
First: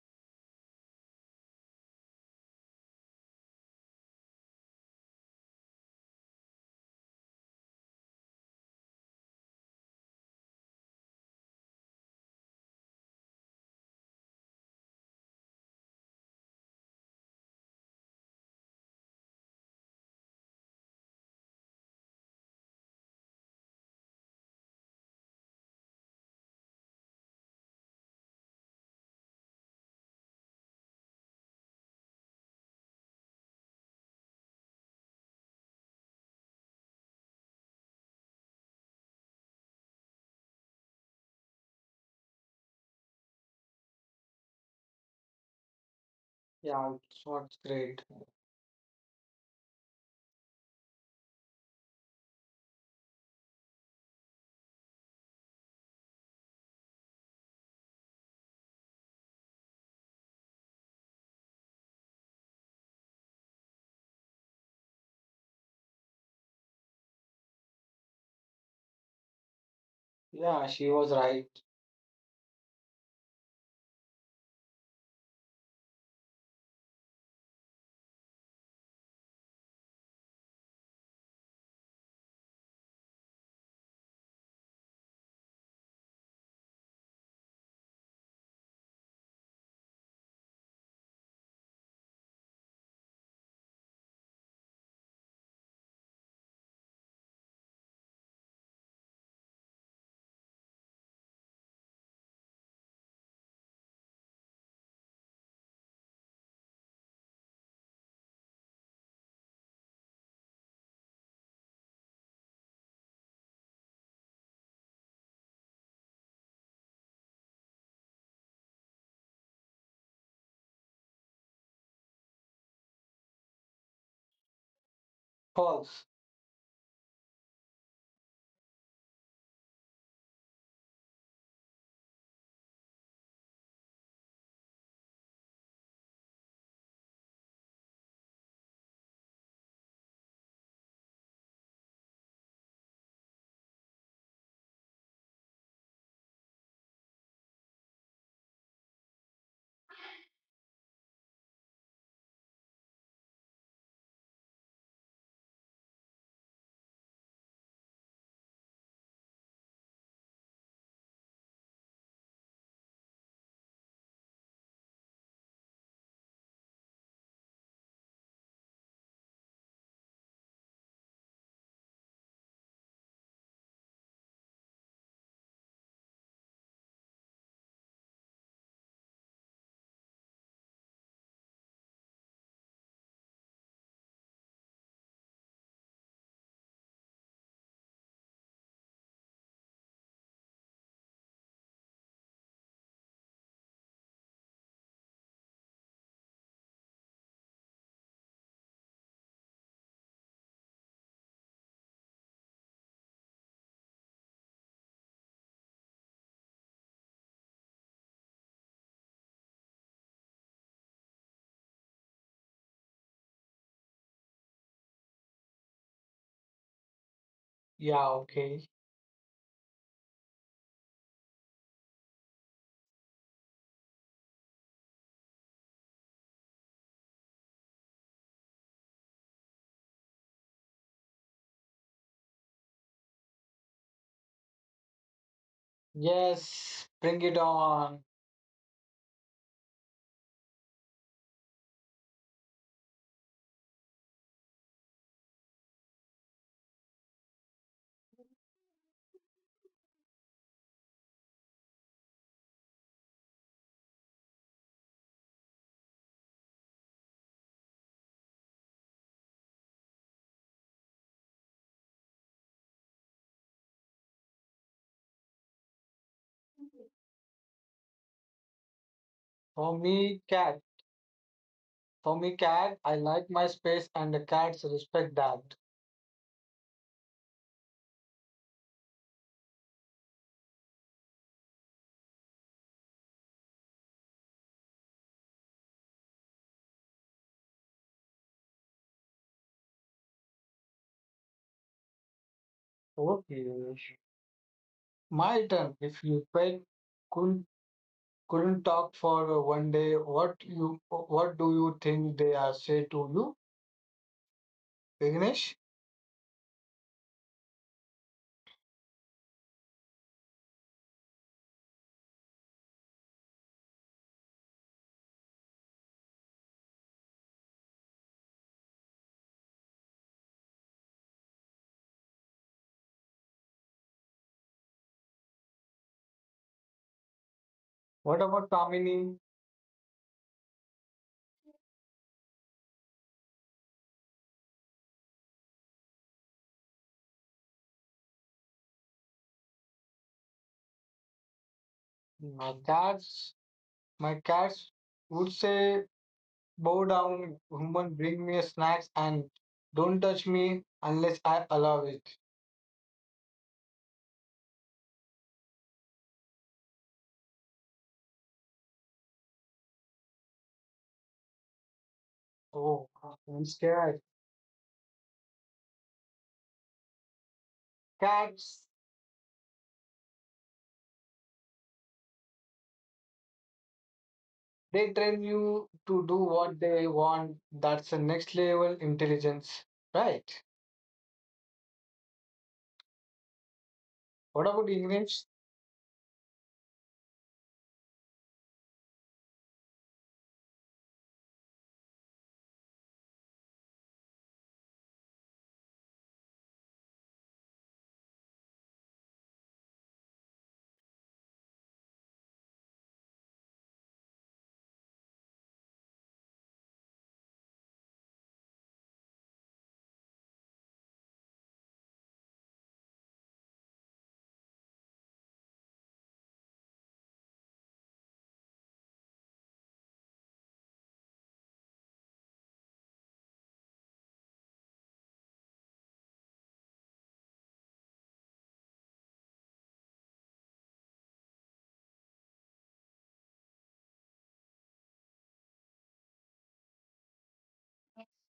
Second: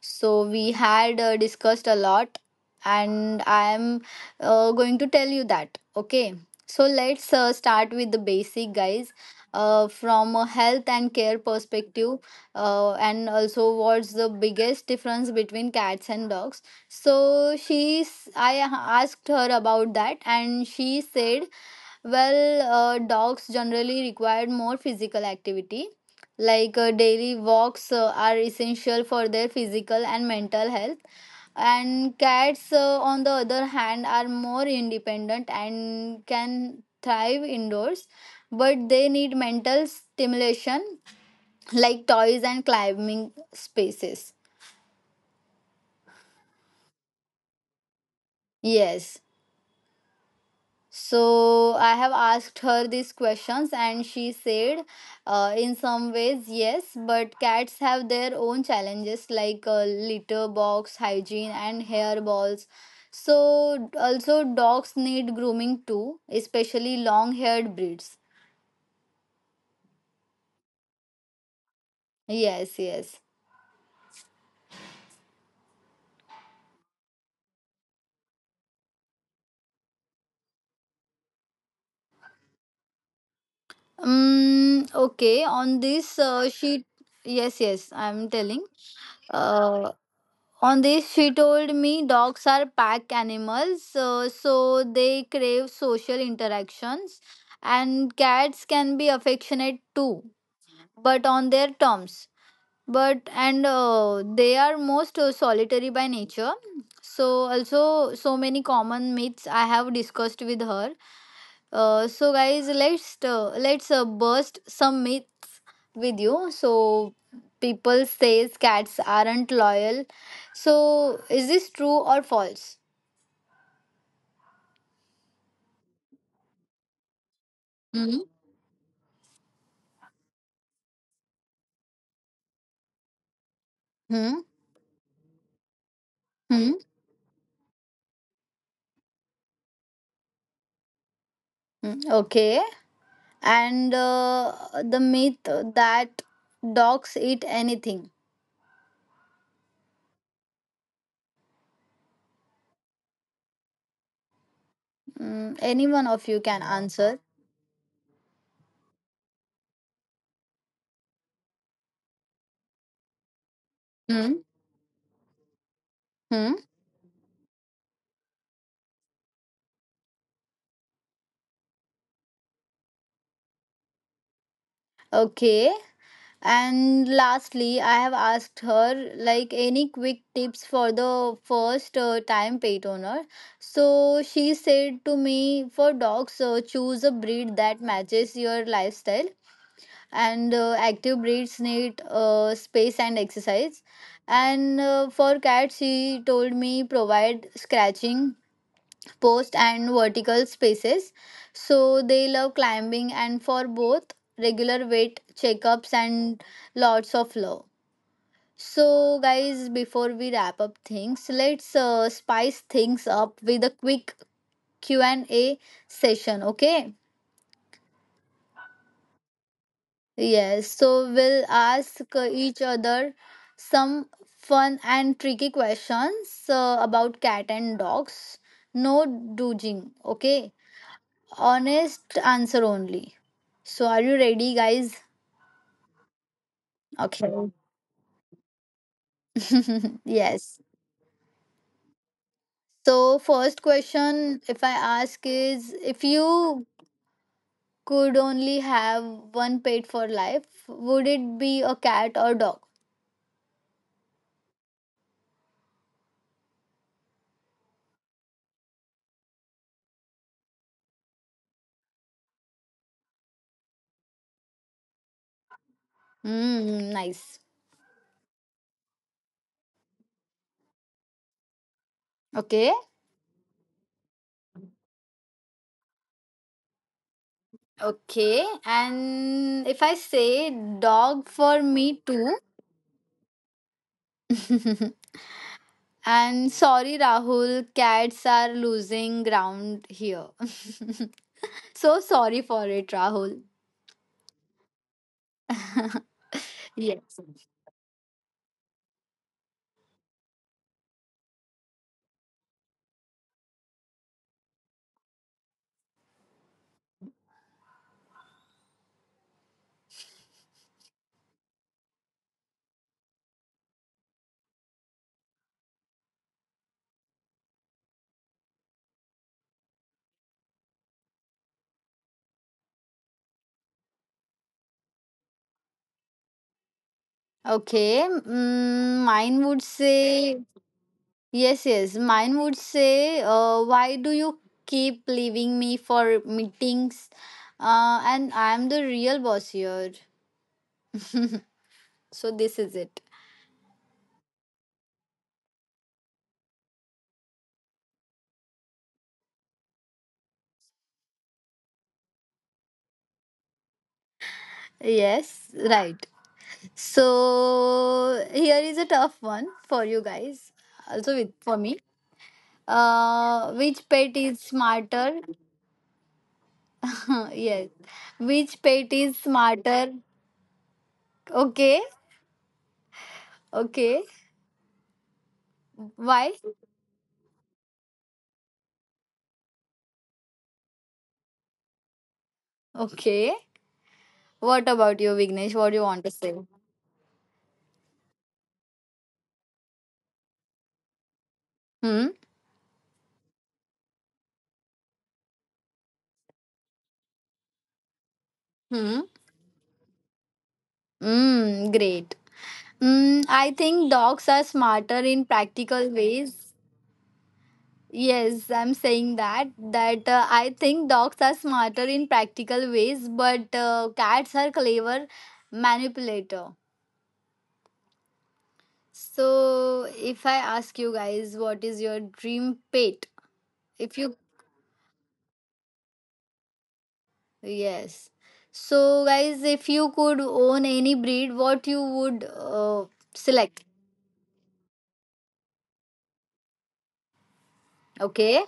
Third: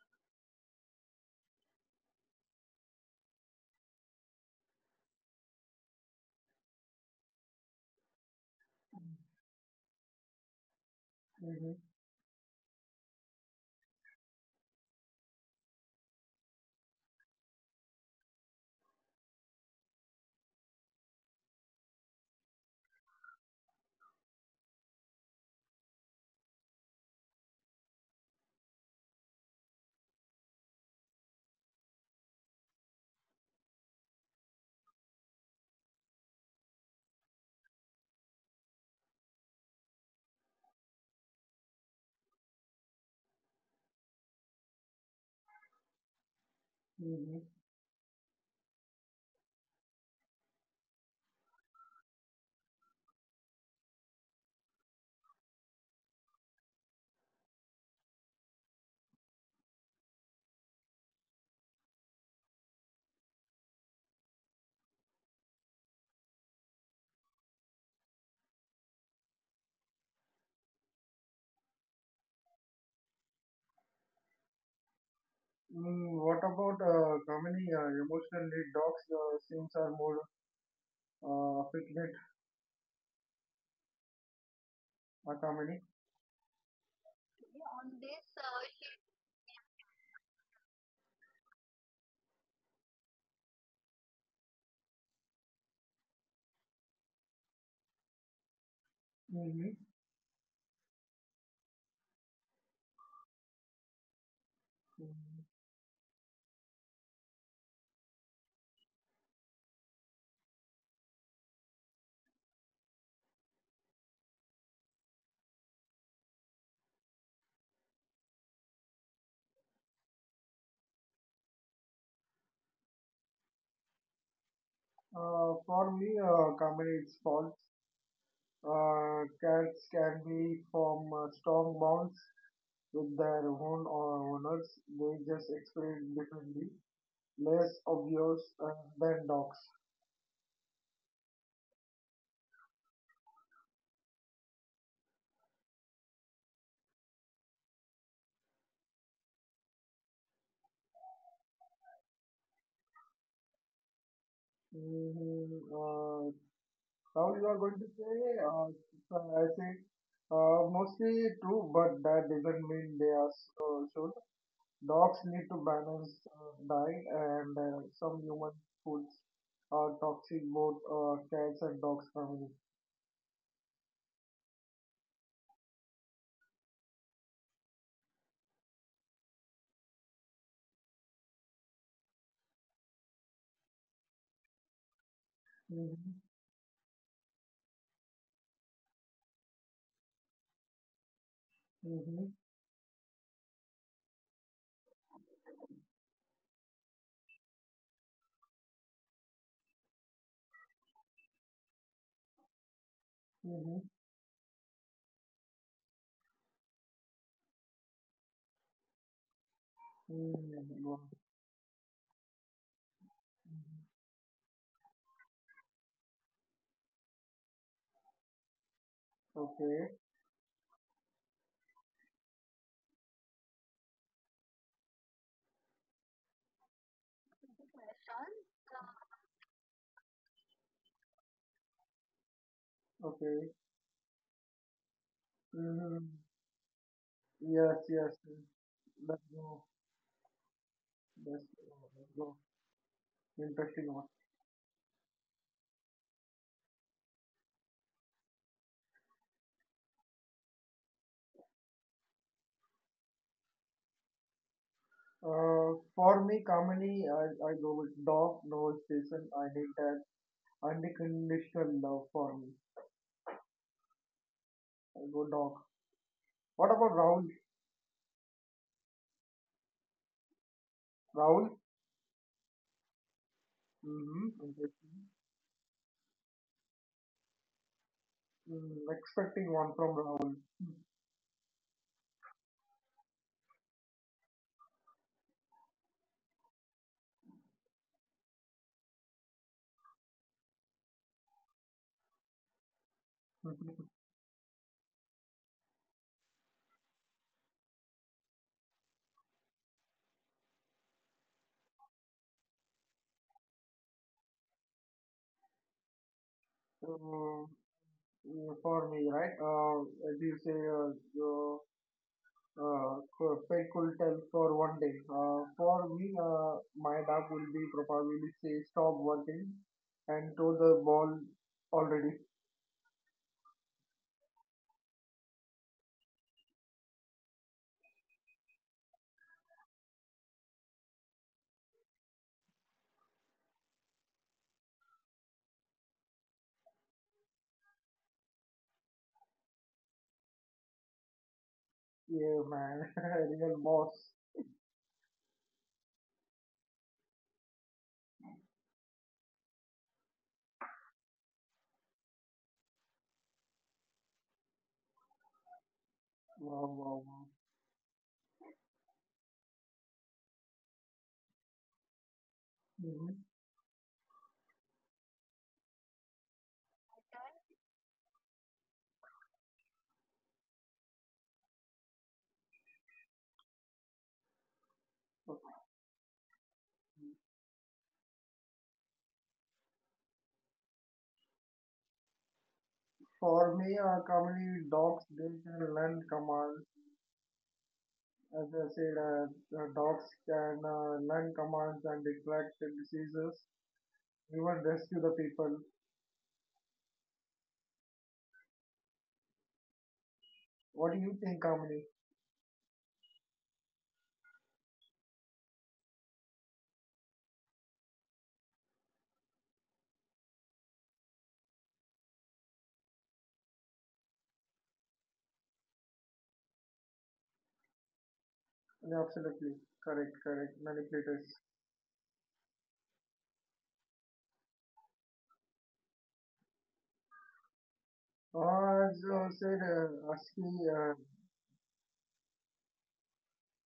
A: So we had discussed a lot, and I am going to tell you that. Okay, so let's start with the basic, guys. From a health and care
C: Mm-hmm,
A: perspective, and also what's the biggest difference between cats and dogs. So she's I asked her about that, and she said, well, dogs generally require more physical activity. Like daily walks are essential for their physical and mental health. And cats, on the other hand, are more independent and can thrive indoors. But they need mental stimulation like toys and climbing spaces.
B: Yeah, it's not
C: mm-hmm.
B: great.
A: Yes. So I have asked her these questions, and she said, in some ways, yes, but cats have their own challenges like litter box, hygiene, and hair balls. So, also, dogs need grooming too, especially long haired breeds.
B: Yeah, she was right.
A: Yes, yes.
C: What about Kamini? Emotionally, dogs seems are more affectionate,
A: Okay, on this,
C: Kamini.
A: yes, yes, I'm telling. Uh, On this, she told me dogs are pack animals, so they crave social interactions, and cats can be affectionate too,
C: Mm-hmm.
A: but on their terms. But and They are most solitary by
C: Mm-hmm.
A: nature. So also so many common myths I have discussed with her. So guys, let's burst some myth with you. So people says cats aren't loyal. So is this true or false?
B: False.
C: For me,
A: Hmm.
C: Kamini, it's false. Cats can be from strong bonds
A: Hmm.
C: with their own owners. They
A: Hmm.
C: just express differently, less obvious than dogs.
A: Hmm. Okay. And the myth that dogs eat anything. Mm, any one of you can answer.
C: Mm-hmm. Now you are going to say, I think mostly true, but that doesn't
A: Hmm.
C: mean they are should.
A: Hmm.
C: Dogs need to balance diet, and some human foods are toxic both cats and dogs family.
A: Okay. And lastly, I have asked her like any quick tips for the first time pet owner. So she said to me, for dogs, choose a breed that
C: Mm-hmm.
A: matches your lifestyle, and active breeds need space and exercise.
C: Mm-hmm.
A: And for cats, she told me provide scratching, post and vertical spaces. So they love climbing and for both regular weight
C: Mm-hmm.
A: checkups and lots of love. So guys, before we wrap up things, let's spice things
C: Mm-hmm.
A: up with a quick Q&A
C: Mm-hmm.
A: session, okay?
B: Yeah, okay.
A: Yes, so we'll ask
C: Okay.
A: each other some fun and tricky questions about cat and dogs. No dooging, okay? Honest answer only. So are you ready, guys?
C: Okay.
A: Okay.
B: Yes, bring it
C: Mm-hmm.
B: on.
C: Yes,
A: Yes.
C: yes. Yes. Let's go.
A: So first
C: Let's go.
A: question, if I
C: Let's go.
A: ask, is if
C: Interesting
A: you
C: one.
A: could only have one pet for life, would it be a cat or dog?
C: For me, commonly I go with dog, no station. I need that unconditional love for me.
A: Hmm. Nice.
C: I go dog. What about Rahul?
B: For me, cat.
A: Okay.
B: For me, cat, I like my
C: Rahul?
B: space and the cats respect that.
C: Mm-hmm.
A: Okay. And if I say dog for me too.
C: Expecting one from Rahul.
A: And sorry, Rahul, cats are losing ground here. So sorry for it, Rahul.
B: Okay. My
C: uh,
B: turn.
A: Yes.
B: If you pet couldn't couldn't talk for 1 day, what you what do you think they are say to you? Vignesh?
C: mm, for me, right? As you say, uh, perfect cool tell for one day. For me, my dog will be probably say stop working and throw the ball already.
A: Okay. Mm, mine would
B: What about
A: say
B: Kamini?
A: yes, yes. Mine would say, why do you keep leaving me for meetings? And I'm the real boss here. So this is it.
B: My cats my cats
C: Yeah,
B: would
C: man,
B: say
C: real boss.
B: bow down woman bring me snacks and don't touch me unless I allow it.
A: Yes, right. So here is a tough one for you guys.
C: Wow,
A: Also
C: wow,
A: with
C: wow.
A: for me. Which
B: Oh,
A: pet is
B: I'm
A: smarter?
B: scared.
C: Mhm.
A: Yes. Which pet is
B: Cats.
A: smarter? Okay. Okay.
B: They train
A: Why?
B: you to do what they want. That's the next level intelligence, right?
A: Okay. What about you, Vignesh? What do
B: What
A: you
B: about
A: want to say?
B: English?
C: For me, commonly dogs they can learn commands.
A: Hmm?
C: As I said, dogs can learn commands and extract the diseases, even
A: Hmm?
C: rescue the people.
A: Mm, great. Mm, I think dogs are smarter in
C: What do you
A: practical
C: think, Kamini?
A: ways. Yes, I'm saying that. That I think dogs are smarter in practical ways, but cats are clever manipulator. So, if I ask you guys, what is your dream pet? If you
C: Absolutely correct, correct. Manipulators.
A: yes. So, guys, if you could own any breed, what you would
C: Oh,
A: select?
C: I was gonna ASCII.
A: Okay,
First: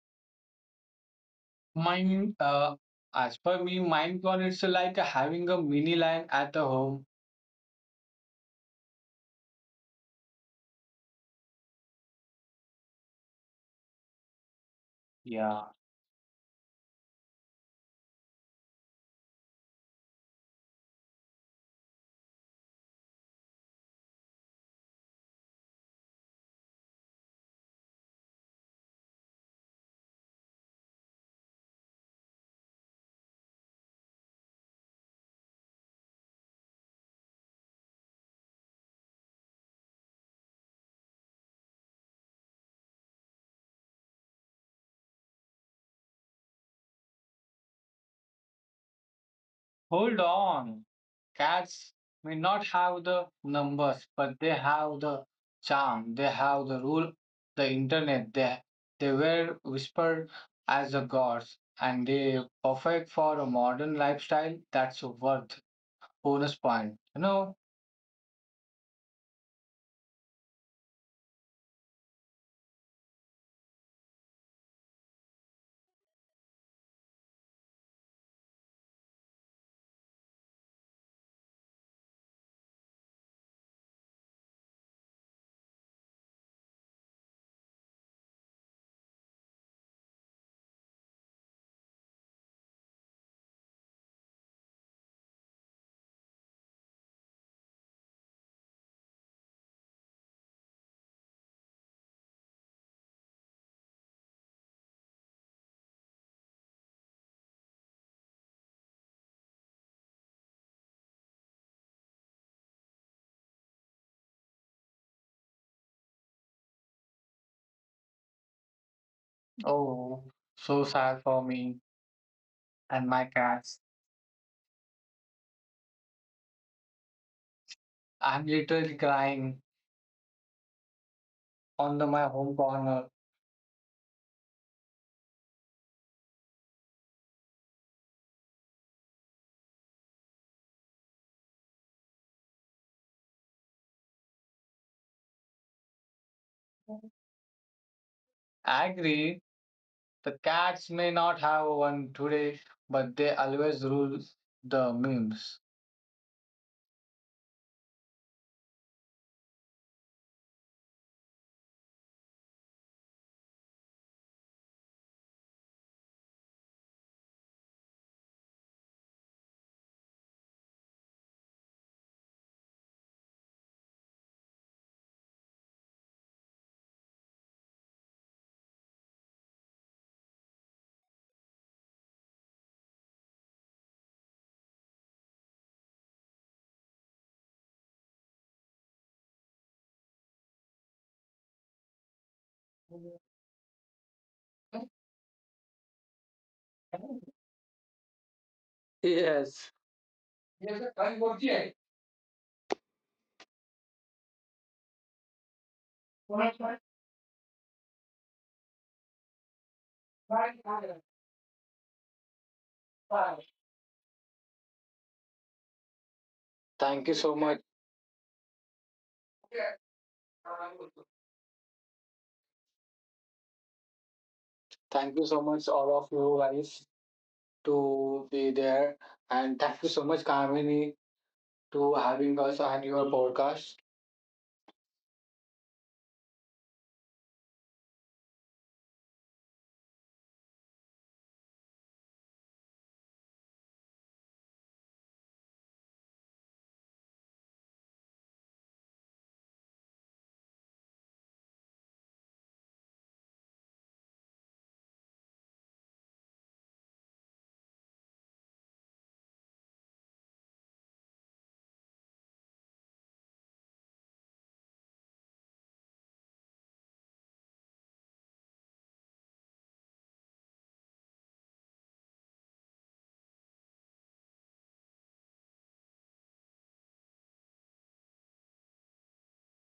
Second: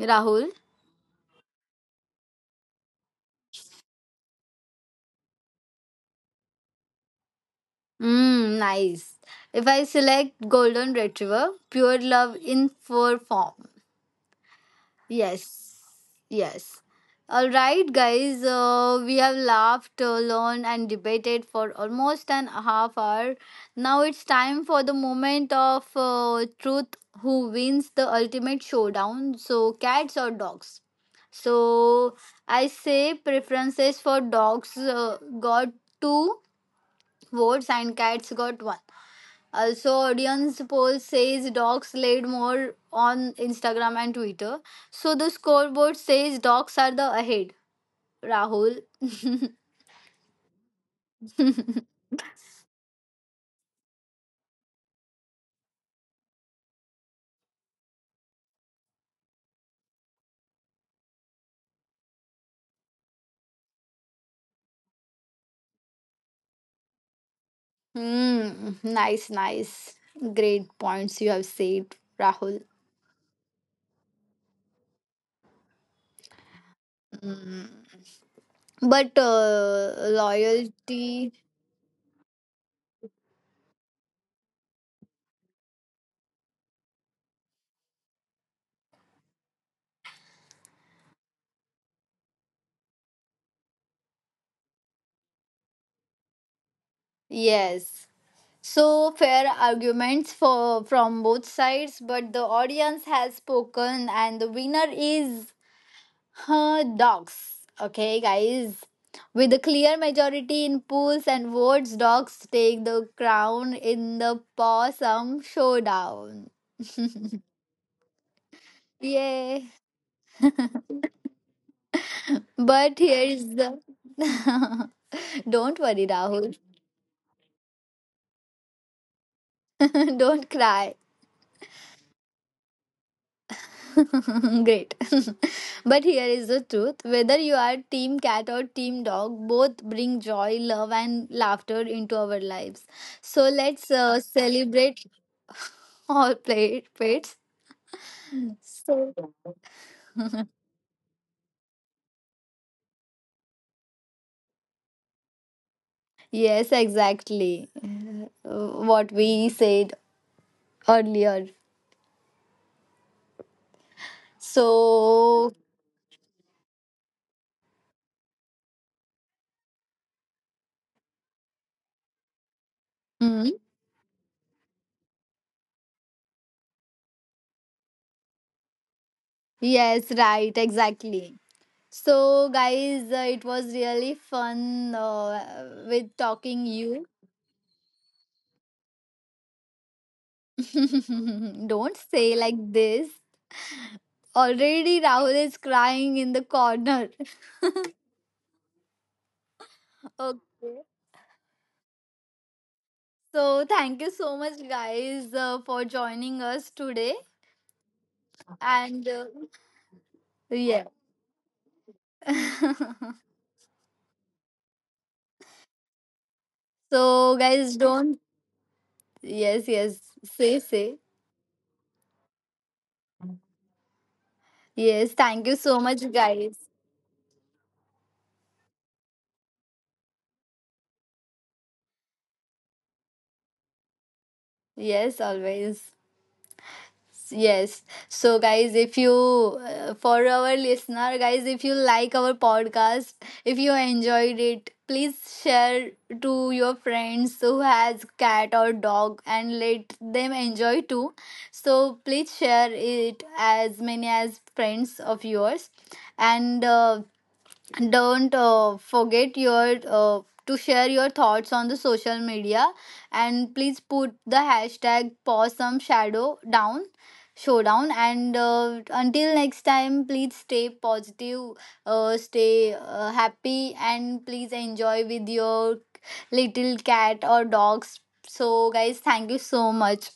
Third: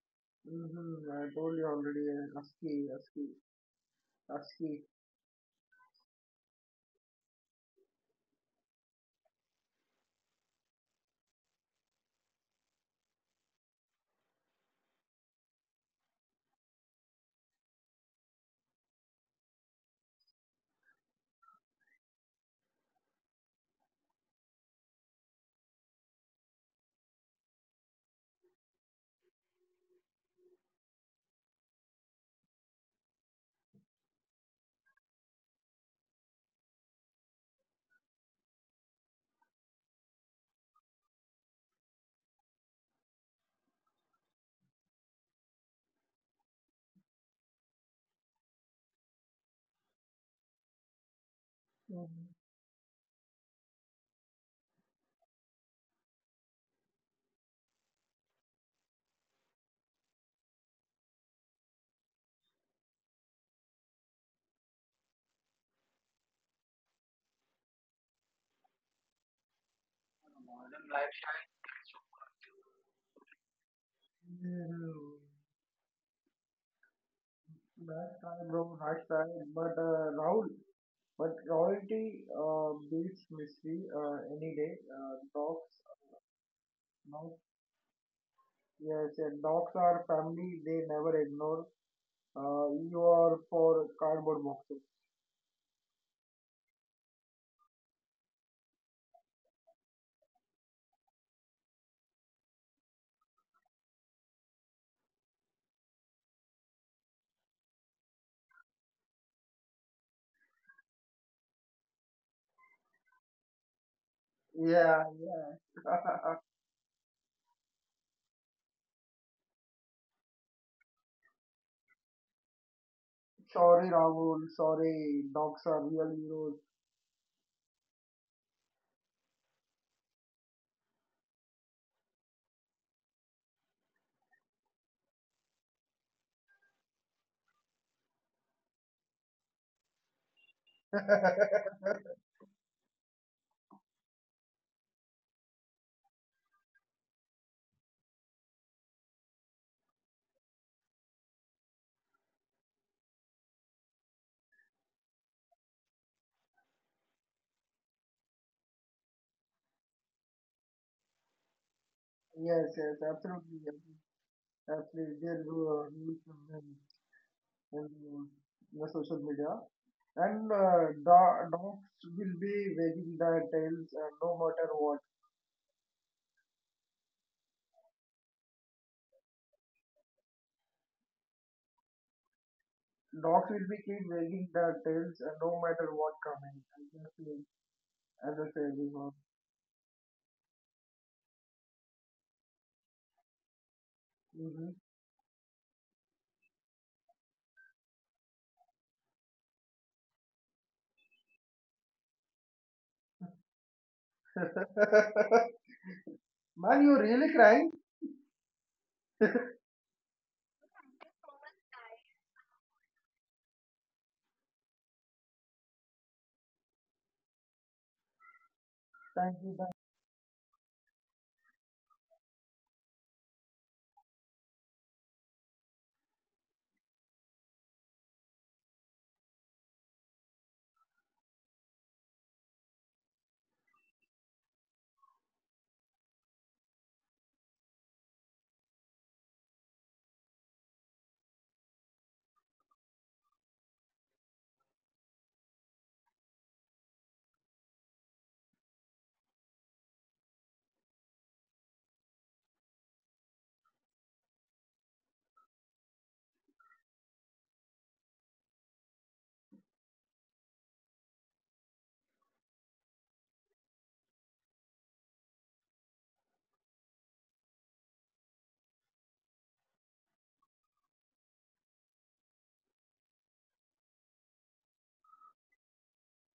A: Rahul.
C: I told you already.
B: Mine,
C: ASCII, ASCII,
B: as per me, mine gone, it's like
C: ASCII.
B: having a mini lion at the home.
A: Mm, nice. If I select Golden Retriever, pure love in fur form.
B: Yeah.
A: Yes, yes. All right, guys. We have laughed, learned, and debated for almost an half hour. Now it's time for the moment of truth. Who wins the ultimate showdown? So, cats or dogs? So, I say preferences for dogs got two votes and cats got one. Also, audience poll says dogs laid more on Instagram and Twitter. So the scoreboard says dogs are the ahead. Rahul.
B: Hold on. Cats may not have the
C: Mm-hmm.
B: numbers, but they have the charm. They have the rule, the internet. They were whispered as the gods, and they perfect for a modern lifestyle that's worth. Bonus point, you know?
A: Hmm. Nice. Great points you have said, Rahul.
C: Modern lifestyle. Mm-hmm.
A: Hmm. But
C: Lifestyle, bro. Lifestyle.
A: loyalty,
C: But Rahul, but royalty beats mystery any day. Dogs, no. Yes, and dogs are family. They never ignore. You are for cardboard boxes.
A: yes. So fair arguments for from both sides, but the audience has spoken, and the winner is huh, dogs. Okay, guys. With a clear majority in polls and votes, dogs take the crown in the possum showdown.
C: Yeah, yeah.
A: Yay.
B: Oh, so sad for me and
A: But
B: my
A: here is
B: cats.
A: the. Don't worry,
C: Sorry,
A: Rahul.
C: Rahul. Sorry, dogs
B: I'm
C: are real
B: literally
C: heroes.
B: crying
A: Don't cry.
B: on my home corner.
A: Great. But here is the truth whether you are team cat or team dog, both bring joy, love, and laughter into our lives. So let's
C: Yes,
A: celebrate pets.
B: I
A: So,
B: agree, the cats may not have one today, but they always rule the memes.
A: yes, exactly. Uh, What we said earlier. So,
C: yes, absolutely, absolutely. They're huge in the social media,
A: mm,
C: and dogs will be wagging their tails no matter what.
A: yes, right, exactly. So, guys, it was really fun with talking
C: Dogs
A: you.
C: will be keep wagging their tails no matter what coming. I as
A: Don't
C: I said
A: say like
C: before.
A: this. Already, Rahul is crying in the corner.
C: Mm-hmm.
B: Yes.
A: Okay.
B: Thank
A: So, thank you so much, guys, for joining us today. And
C: Man, you're
A: yeah.
C: really crying.
A: So, guys,
B: you so
A: don't
B: much.
A: yes, yes. Say, say.
C: Thank you.
A: Yes, thank you so
B: Thank you
A: much,
B: so much,
A: guys.
B: all of you guys, to be there. And thank you so much, Kamini, to having us on your podcast.
A: Yes, always. Yes. So, guys, if you, for our listener, guys, if you like our podcast, if you enjoyed it, please share to your friends who has cat or dog and let them enjoy too. So, please share it as many as friends of yours. And don't forget your to share your thoughts on the social media and please put the hashtag pause some shadow down showdown and until next time please stay positive stay happy and please enjoy with your little cat or dogs so guys thank you so much